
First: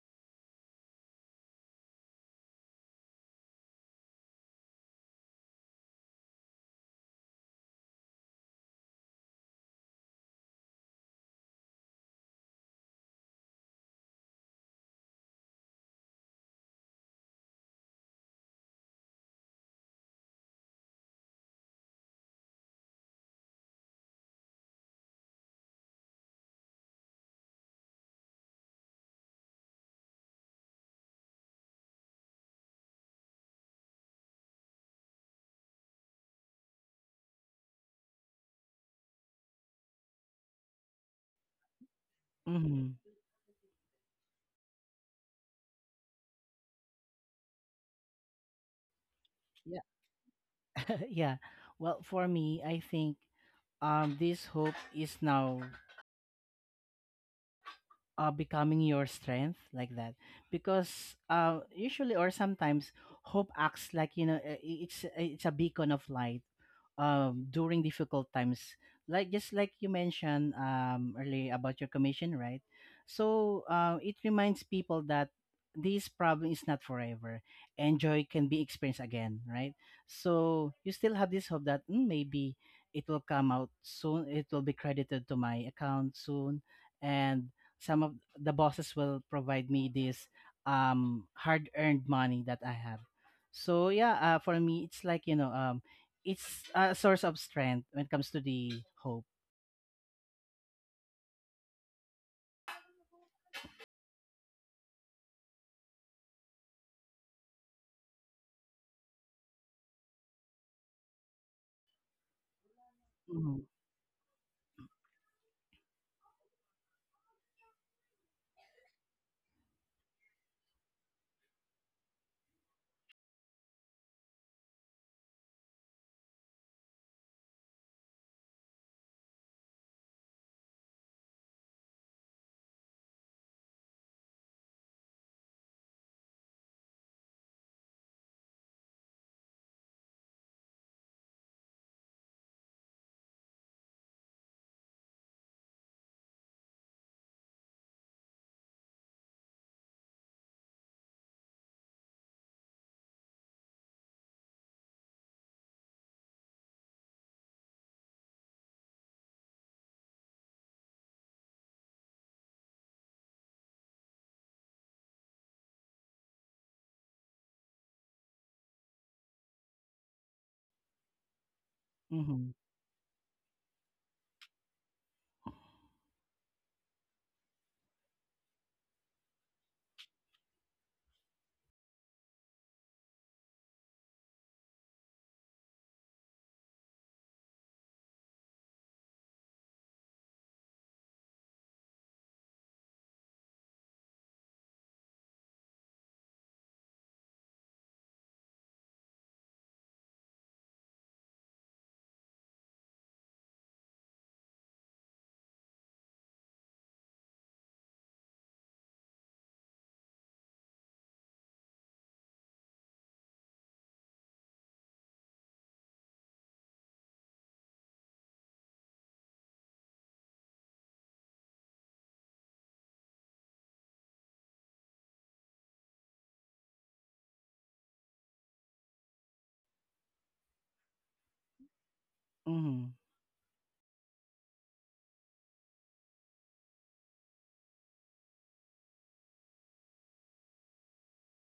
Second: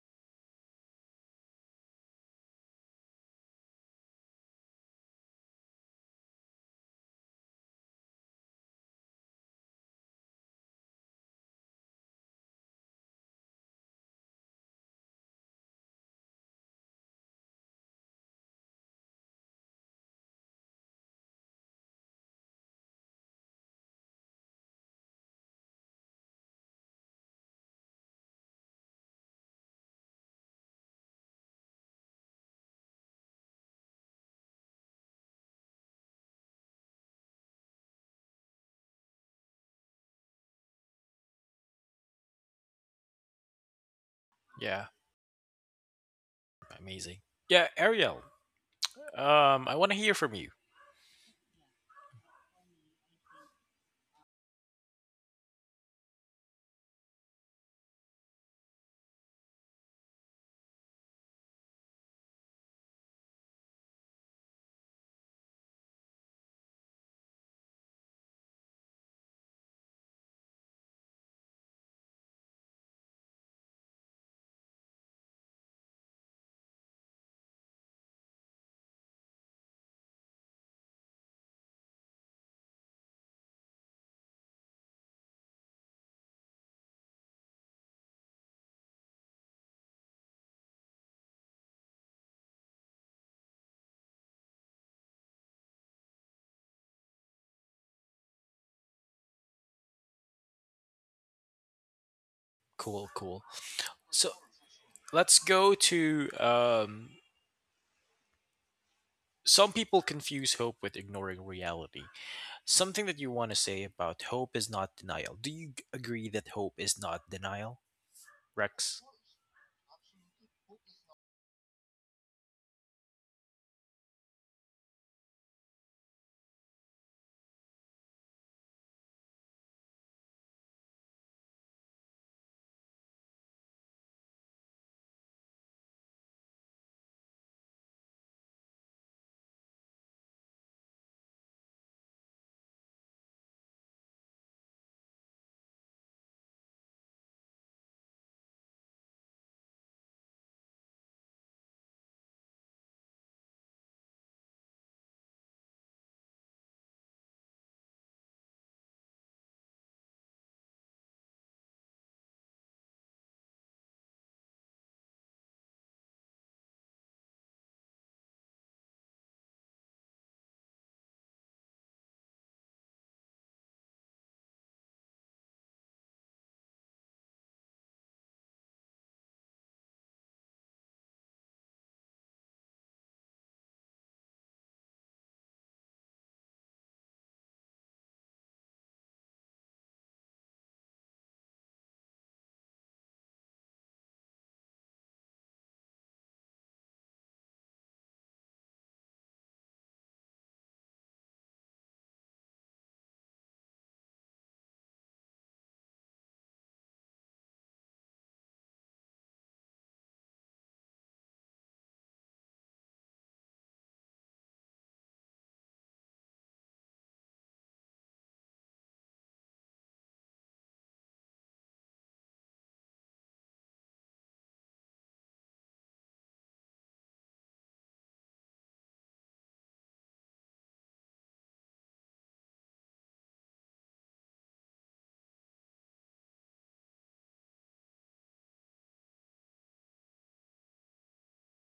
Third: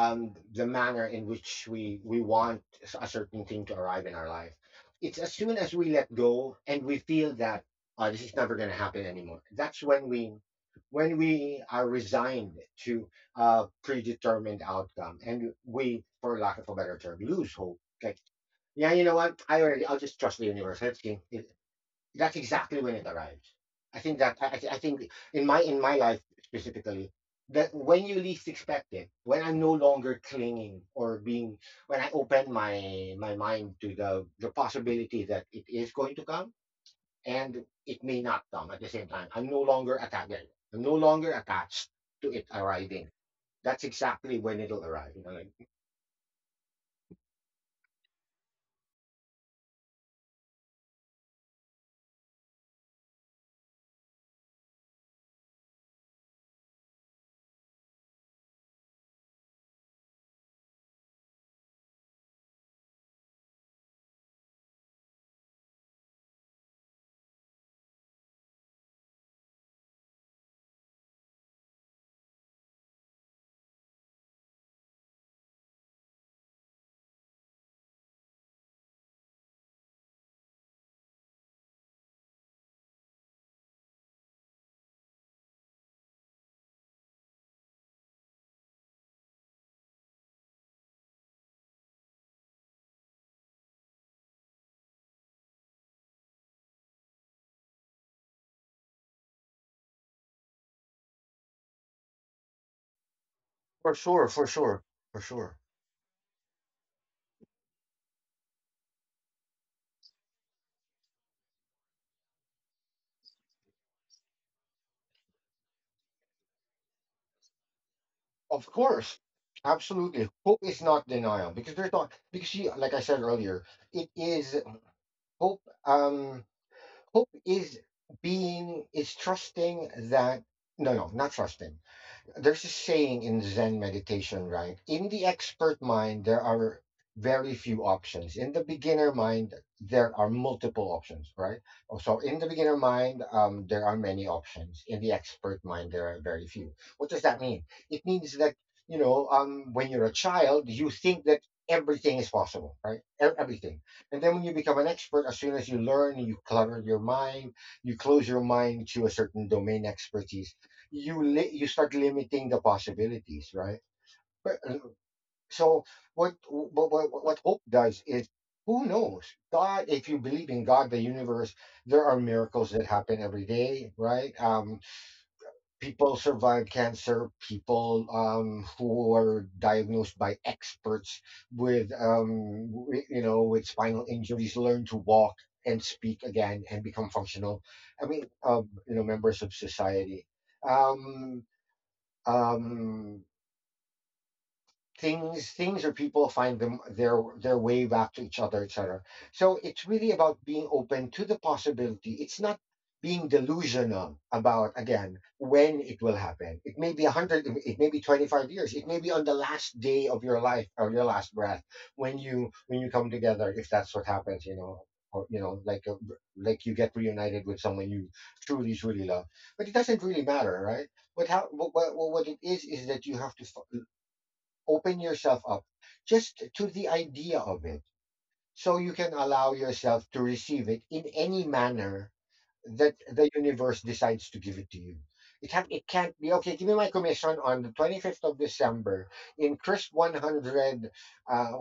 S3: um the manner in which we we want a certain thing to arrive in our life, it's as soon as we let go and we feel that uh, this is never going to happen anymore. That's when we when we are resigned to a predetermined outcome, and we, for lack of a better term, lose hope. Like, yeah, you know what? I already I'll just trust the universe. Let's see. That's exactly when it arrives. I think that I, I think in my in my life specifically that when you least expect it, when I'm no longer clinging or being, when I open my my mind to the the possibility that it is going to come, and it may not come at the same time. I'm no longer attached. I'm no longer attached to it
S2: Mhm.
S3: arriving. That's exactly when it'll
S1: Yeah,
S3: arrive. You know, like,
S1: amazing. Yeah, Ariel, um I
S2: Yeah.
S1: want to hear from you.
S2: yeah. Well, for me, I think um this hope is now uh becoming your strength like that, because uh usually or sometimes hope acts like, you know, uh, i- it's it's a beacon of light um during difficult times, like just like you mentioned um earlier about your commission, right? So uh, it reminds people that this problem is not forever, and joy can be experienced again, right? So you still have this hope that, "Mm, maybe it will come out soon, it will be credited to my account soon, and some of the bosses will provide me this um hard earned money that I have." So yeah, uh, for me, it's like, you know, um it's a source of strength when it comes to the hope.
S1: Cool, cool.
S3: for sure,
S1: So
S3: for sure, for
S1: let's
S3: sure.
S1: go to, um some people confuse hope with ignoring reality. Something that you want to
S2: Mm-hmm.
S1: say about hope is not denial. Do you g- agree that hope is not denial,
S3: Of
S1: Rex?
S3: course, absolutely. Hope is not denial because there's not because you like I said earlier, it is hope. Um, hope is being is trusting that no, no, not trusting. There's a saying in Zen meditation, right? In the expert mind, there are very few options. In the beginner mind, there are multiple options, right? Oh, so in the beginner mind, um, there are many options. In the expert mind, there are very few. What does that mean? It means that, you know, um, when you're a child, you think that everything is possible, right? E- Everything. And then when you become an expert, as soon as you learn, you clutter your mind, you close your mind to a certain domain expertise. You li- you start limiting the possibilities, right? But, uh, so what what what what hope does is, who knows? God, if you believe in God, the universe, there are
S2: Mm-hmm.
S3: miracles that happen every day, right? Um people survive cancer. People um who are diagnosed by experts with, um w- you know with spinal injuries, learn to walk and speak again and become functional. I mean, um you know members of society, um um, things things or people find them their their way back to each other, etc. So it's really about being open to the possibility. It's not being delusional about, again, when it will happen. It may be one hundred. It may be twenty-five years. It may be on the last day of your life or your last breath, when you when you come together, if that's what happens. You know or, you know like a, like you get reunited with someone you truly, truly love. But it doesn't really matter, right? But how what, what, what it is is that you have to f- open yourself up, just to the idea of it, so you can allow yourself to receive it in any manner
S2: Mm-hmm.
S3: that the universe decides to give it to you. It have it can't be, okay, give me my commission on the twenty fifth of December in crisp one hundred uh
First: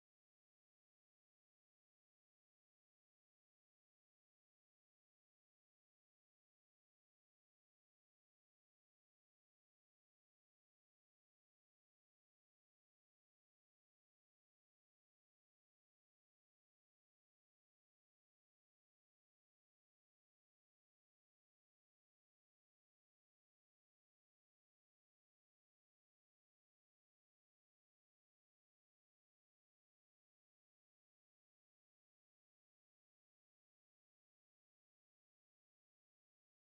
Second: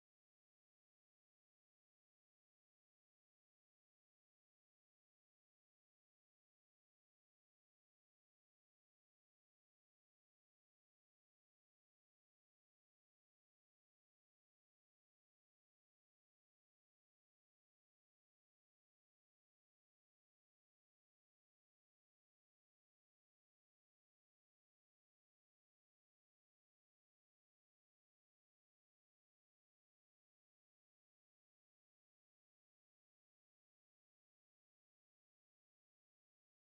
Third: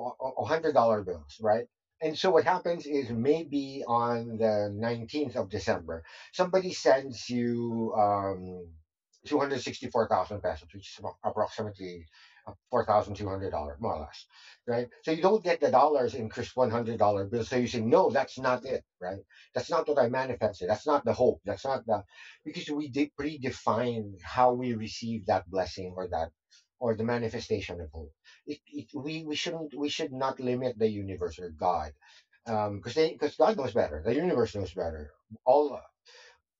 S3: hundred dollar bills, right? And so what happens is maybe on the nineteenth of December, somebody sends you um two hundred sixty four thousand pesos, which is approximately four thousand two hundred dollars, more or less, right? So you don't get the dollars in crisp one hundred dollar bills. So you say, no, that's not it, right? That's not what I manifested. That's not the hope. That's not the Because we de- predefine how we receive that blessing, or that, or the manifestation of hope. It, it we we shouldn't we should not limit the universe or God, um, because they because God knows better. The universe knows better. All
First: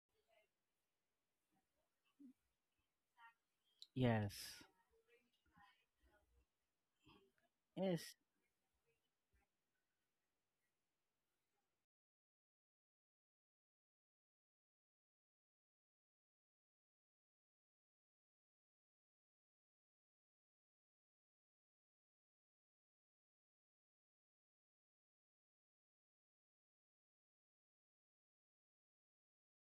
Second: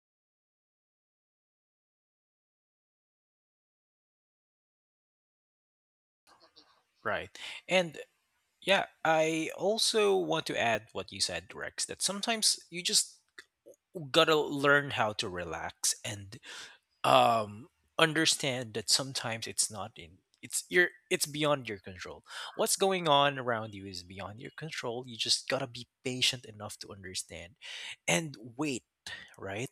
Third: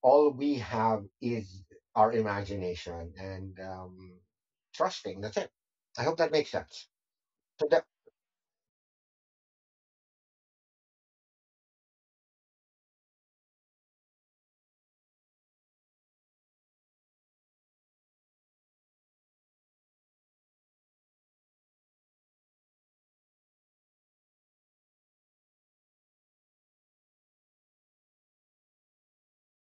S3: all we have is our imagination, and um,
S2: Yes.
S3: trusting. That's it. I hope that makes sense.
S1: Right.
S3: So that
S1: And
S2: Yes.
S1: yeah, I also want to add what you said, Rex, that sometimes you just gotta learn how to relax and um understand that sometimes it's not in it's your it's beyond your control. What's going on around you is beyond your control. You just gotta be patient enough to understand and wait, right?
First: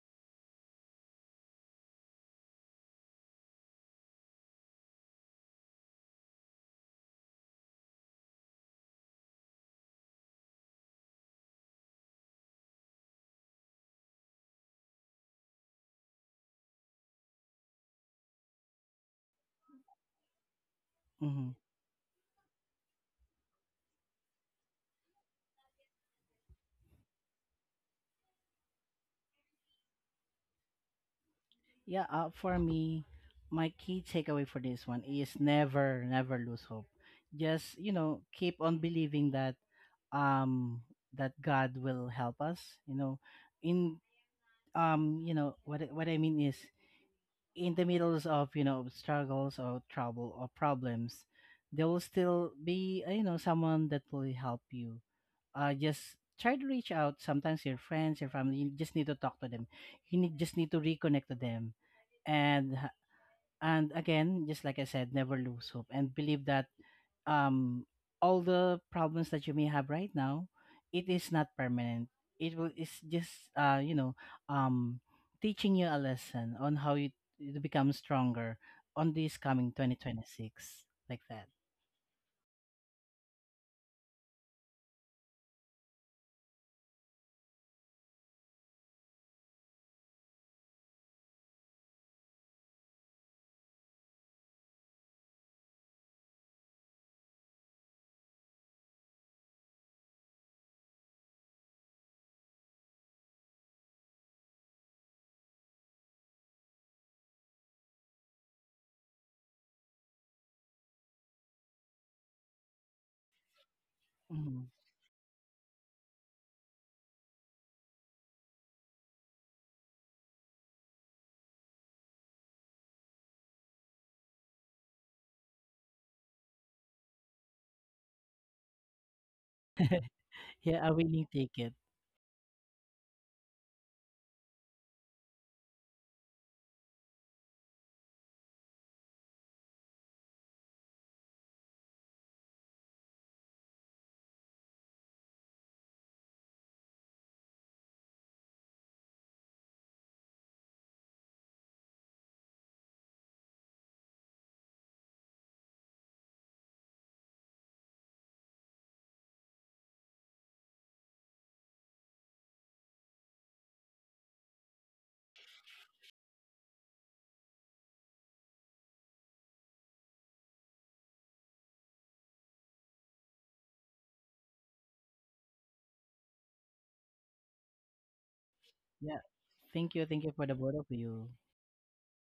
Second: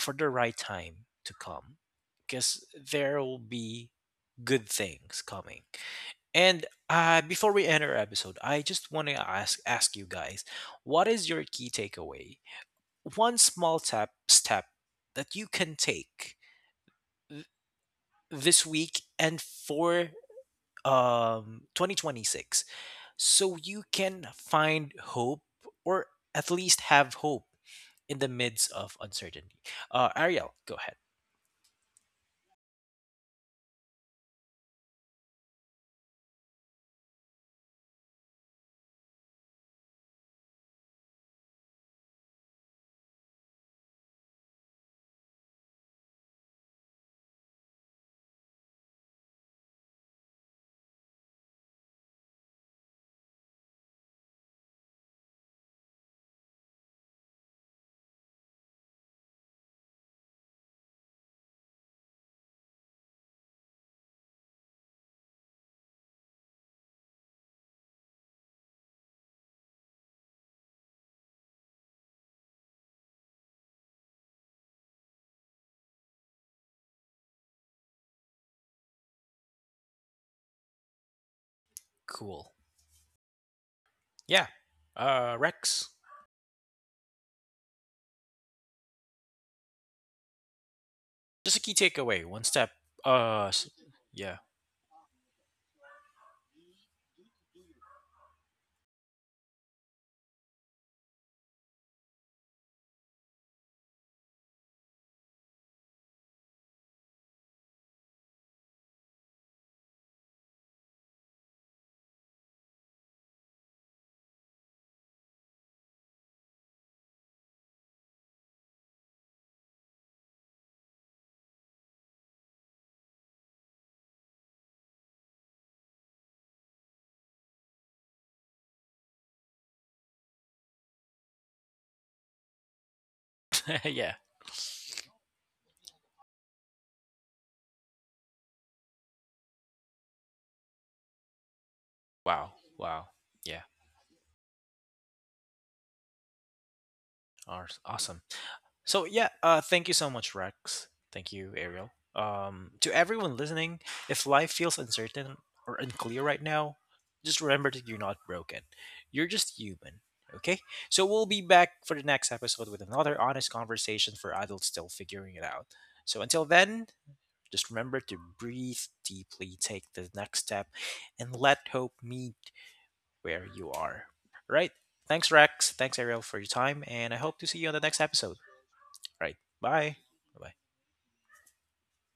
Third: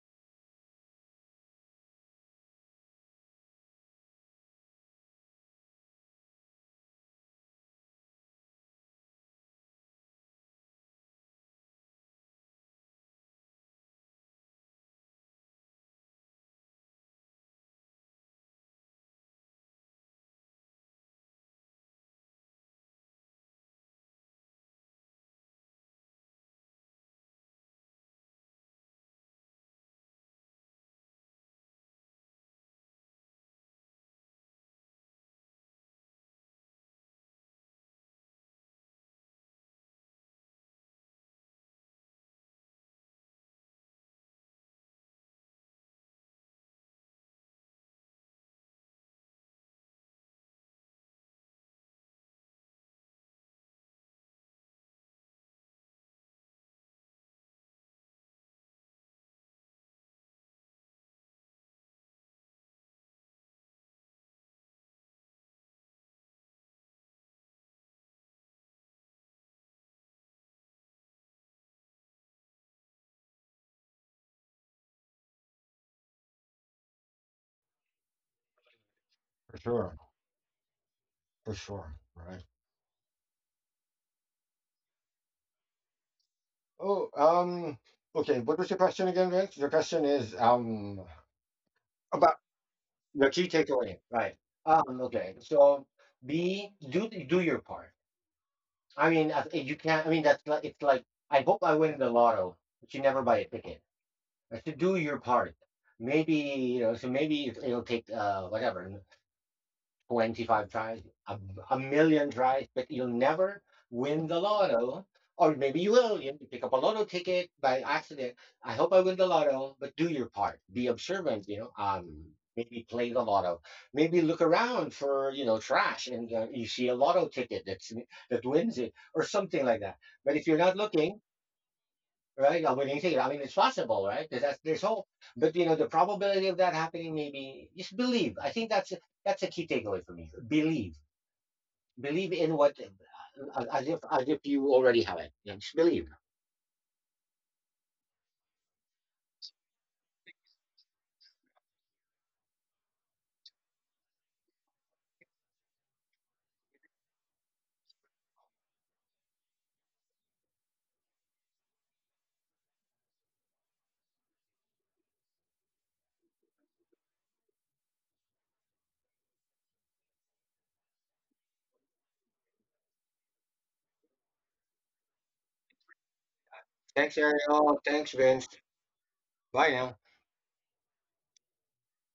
S1: For the right time to come, because there will be good things coming. And uh, before we end our episode, I just want to ask ask you guys, what is your key takeaway? One small tap step that you can take th- this week and for
S2: Mm-hmm.
S1: um twenty twenty-six, so you can find hope, or at least have hope in the midst of uncertainty. Uh, Ariel, go ahead.
S2: Yeah. Uh, for me, my key takeaway for this one is never, never lose hope. Just, you know, keep on believing that um that God will help us. You know, in, um you know what I- what I mean is in the middles of, you know, struggles or trouble or problems, there will still be, uh, you know, someone that will help you. Uh, just try to reach out. Sometimes your friends, your family, you just need to talk to them. You need, just need to reconnect to them, and and again, just like I said, never lose hope and believe that um all the problems that you may have right now, it is not permanent. It will it's just, uh you know, um teaching you a lesson on how you to become stronger on this
S3: For
S2: coming
S3: sure,
S2: twenty twenty-six like that.
S3: for sure, right.
S1: Cool. Yeah. Uh, Rex.
S3: Oh, um, okay. What was your question again, Rex? Your question is um
S1: Just a key takeaway.
S3: about
S1: One step.
S3: the
S1: Uh,
S3: key
S1: s-
S3: takeaway, right?
S1: yeah.
S3: Um, okay. So be do do your part. I mean, as- you can't. I mean, that's like it's like I hope I win the lotto, but you never buy a ticket. But to do your part, maybe you know. So maybe it- it'll take uh whatever. twenty-five tries, a, a million tries, but you'll never win the
S2: Mhm.
S3: lotto. Or maybe you will. You pick up a lotto ticket by accident. I hope I win the lotto, but do your part. Be observant, you know. Um, maybe play the lotto. Maybe look around for, you know, trash, and uh, you see a lotto ticket that's, that wins it or something like that. But if you're not
S2: Yeah, a winning
S3: looking,
S2: ticket.
S3: right? I wouldn't say it. I mean, it's possible,
S1: Yeah.
S3: right? There's that's, there's hope, but you know, the probability of that happening, maybe just believe. I think that's a, that's a key takeaway for me. Believe, believe
S1: Wow.
S3: in what,
S1: Wow. Yeah.
S3: uh, as if as if you already have it. Yeah, just believe.
S1: Aws- Awesome. So yeah. Uh, thank you so much, Rex. Thank you, Ariel. Um, to everyone listening, if life feels uncertain or unclear right now, just remember that you're not broken. You're just human. Okay. So we'll be back for the next episode with another honest conversation for adults still figuring it out. So until then, just remember to breathe deeply, take the next step, and let hope meet where you are. All right? Thanks, Rex. Thanks, Ariel, for your time. And I
S3: Thanks,
S1: hope to see you on the
S3: Ariel.
S1: next
S3: Thanks,
S1: episode.
S3: Vince.
S2: Yeah.
S1: All right.
S3: Bye
S2: Thank you.
S1: Bye.
S3: now.
S2: Thank you for
S1: Bye
S2: the
S1: bye.
S2: both of you.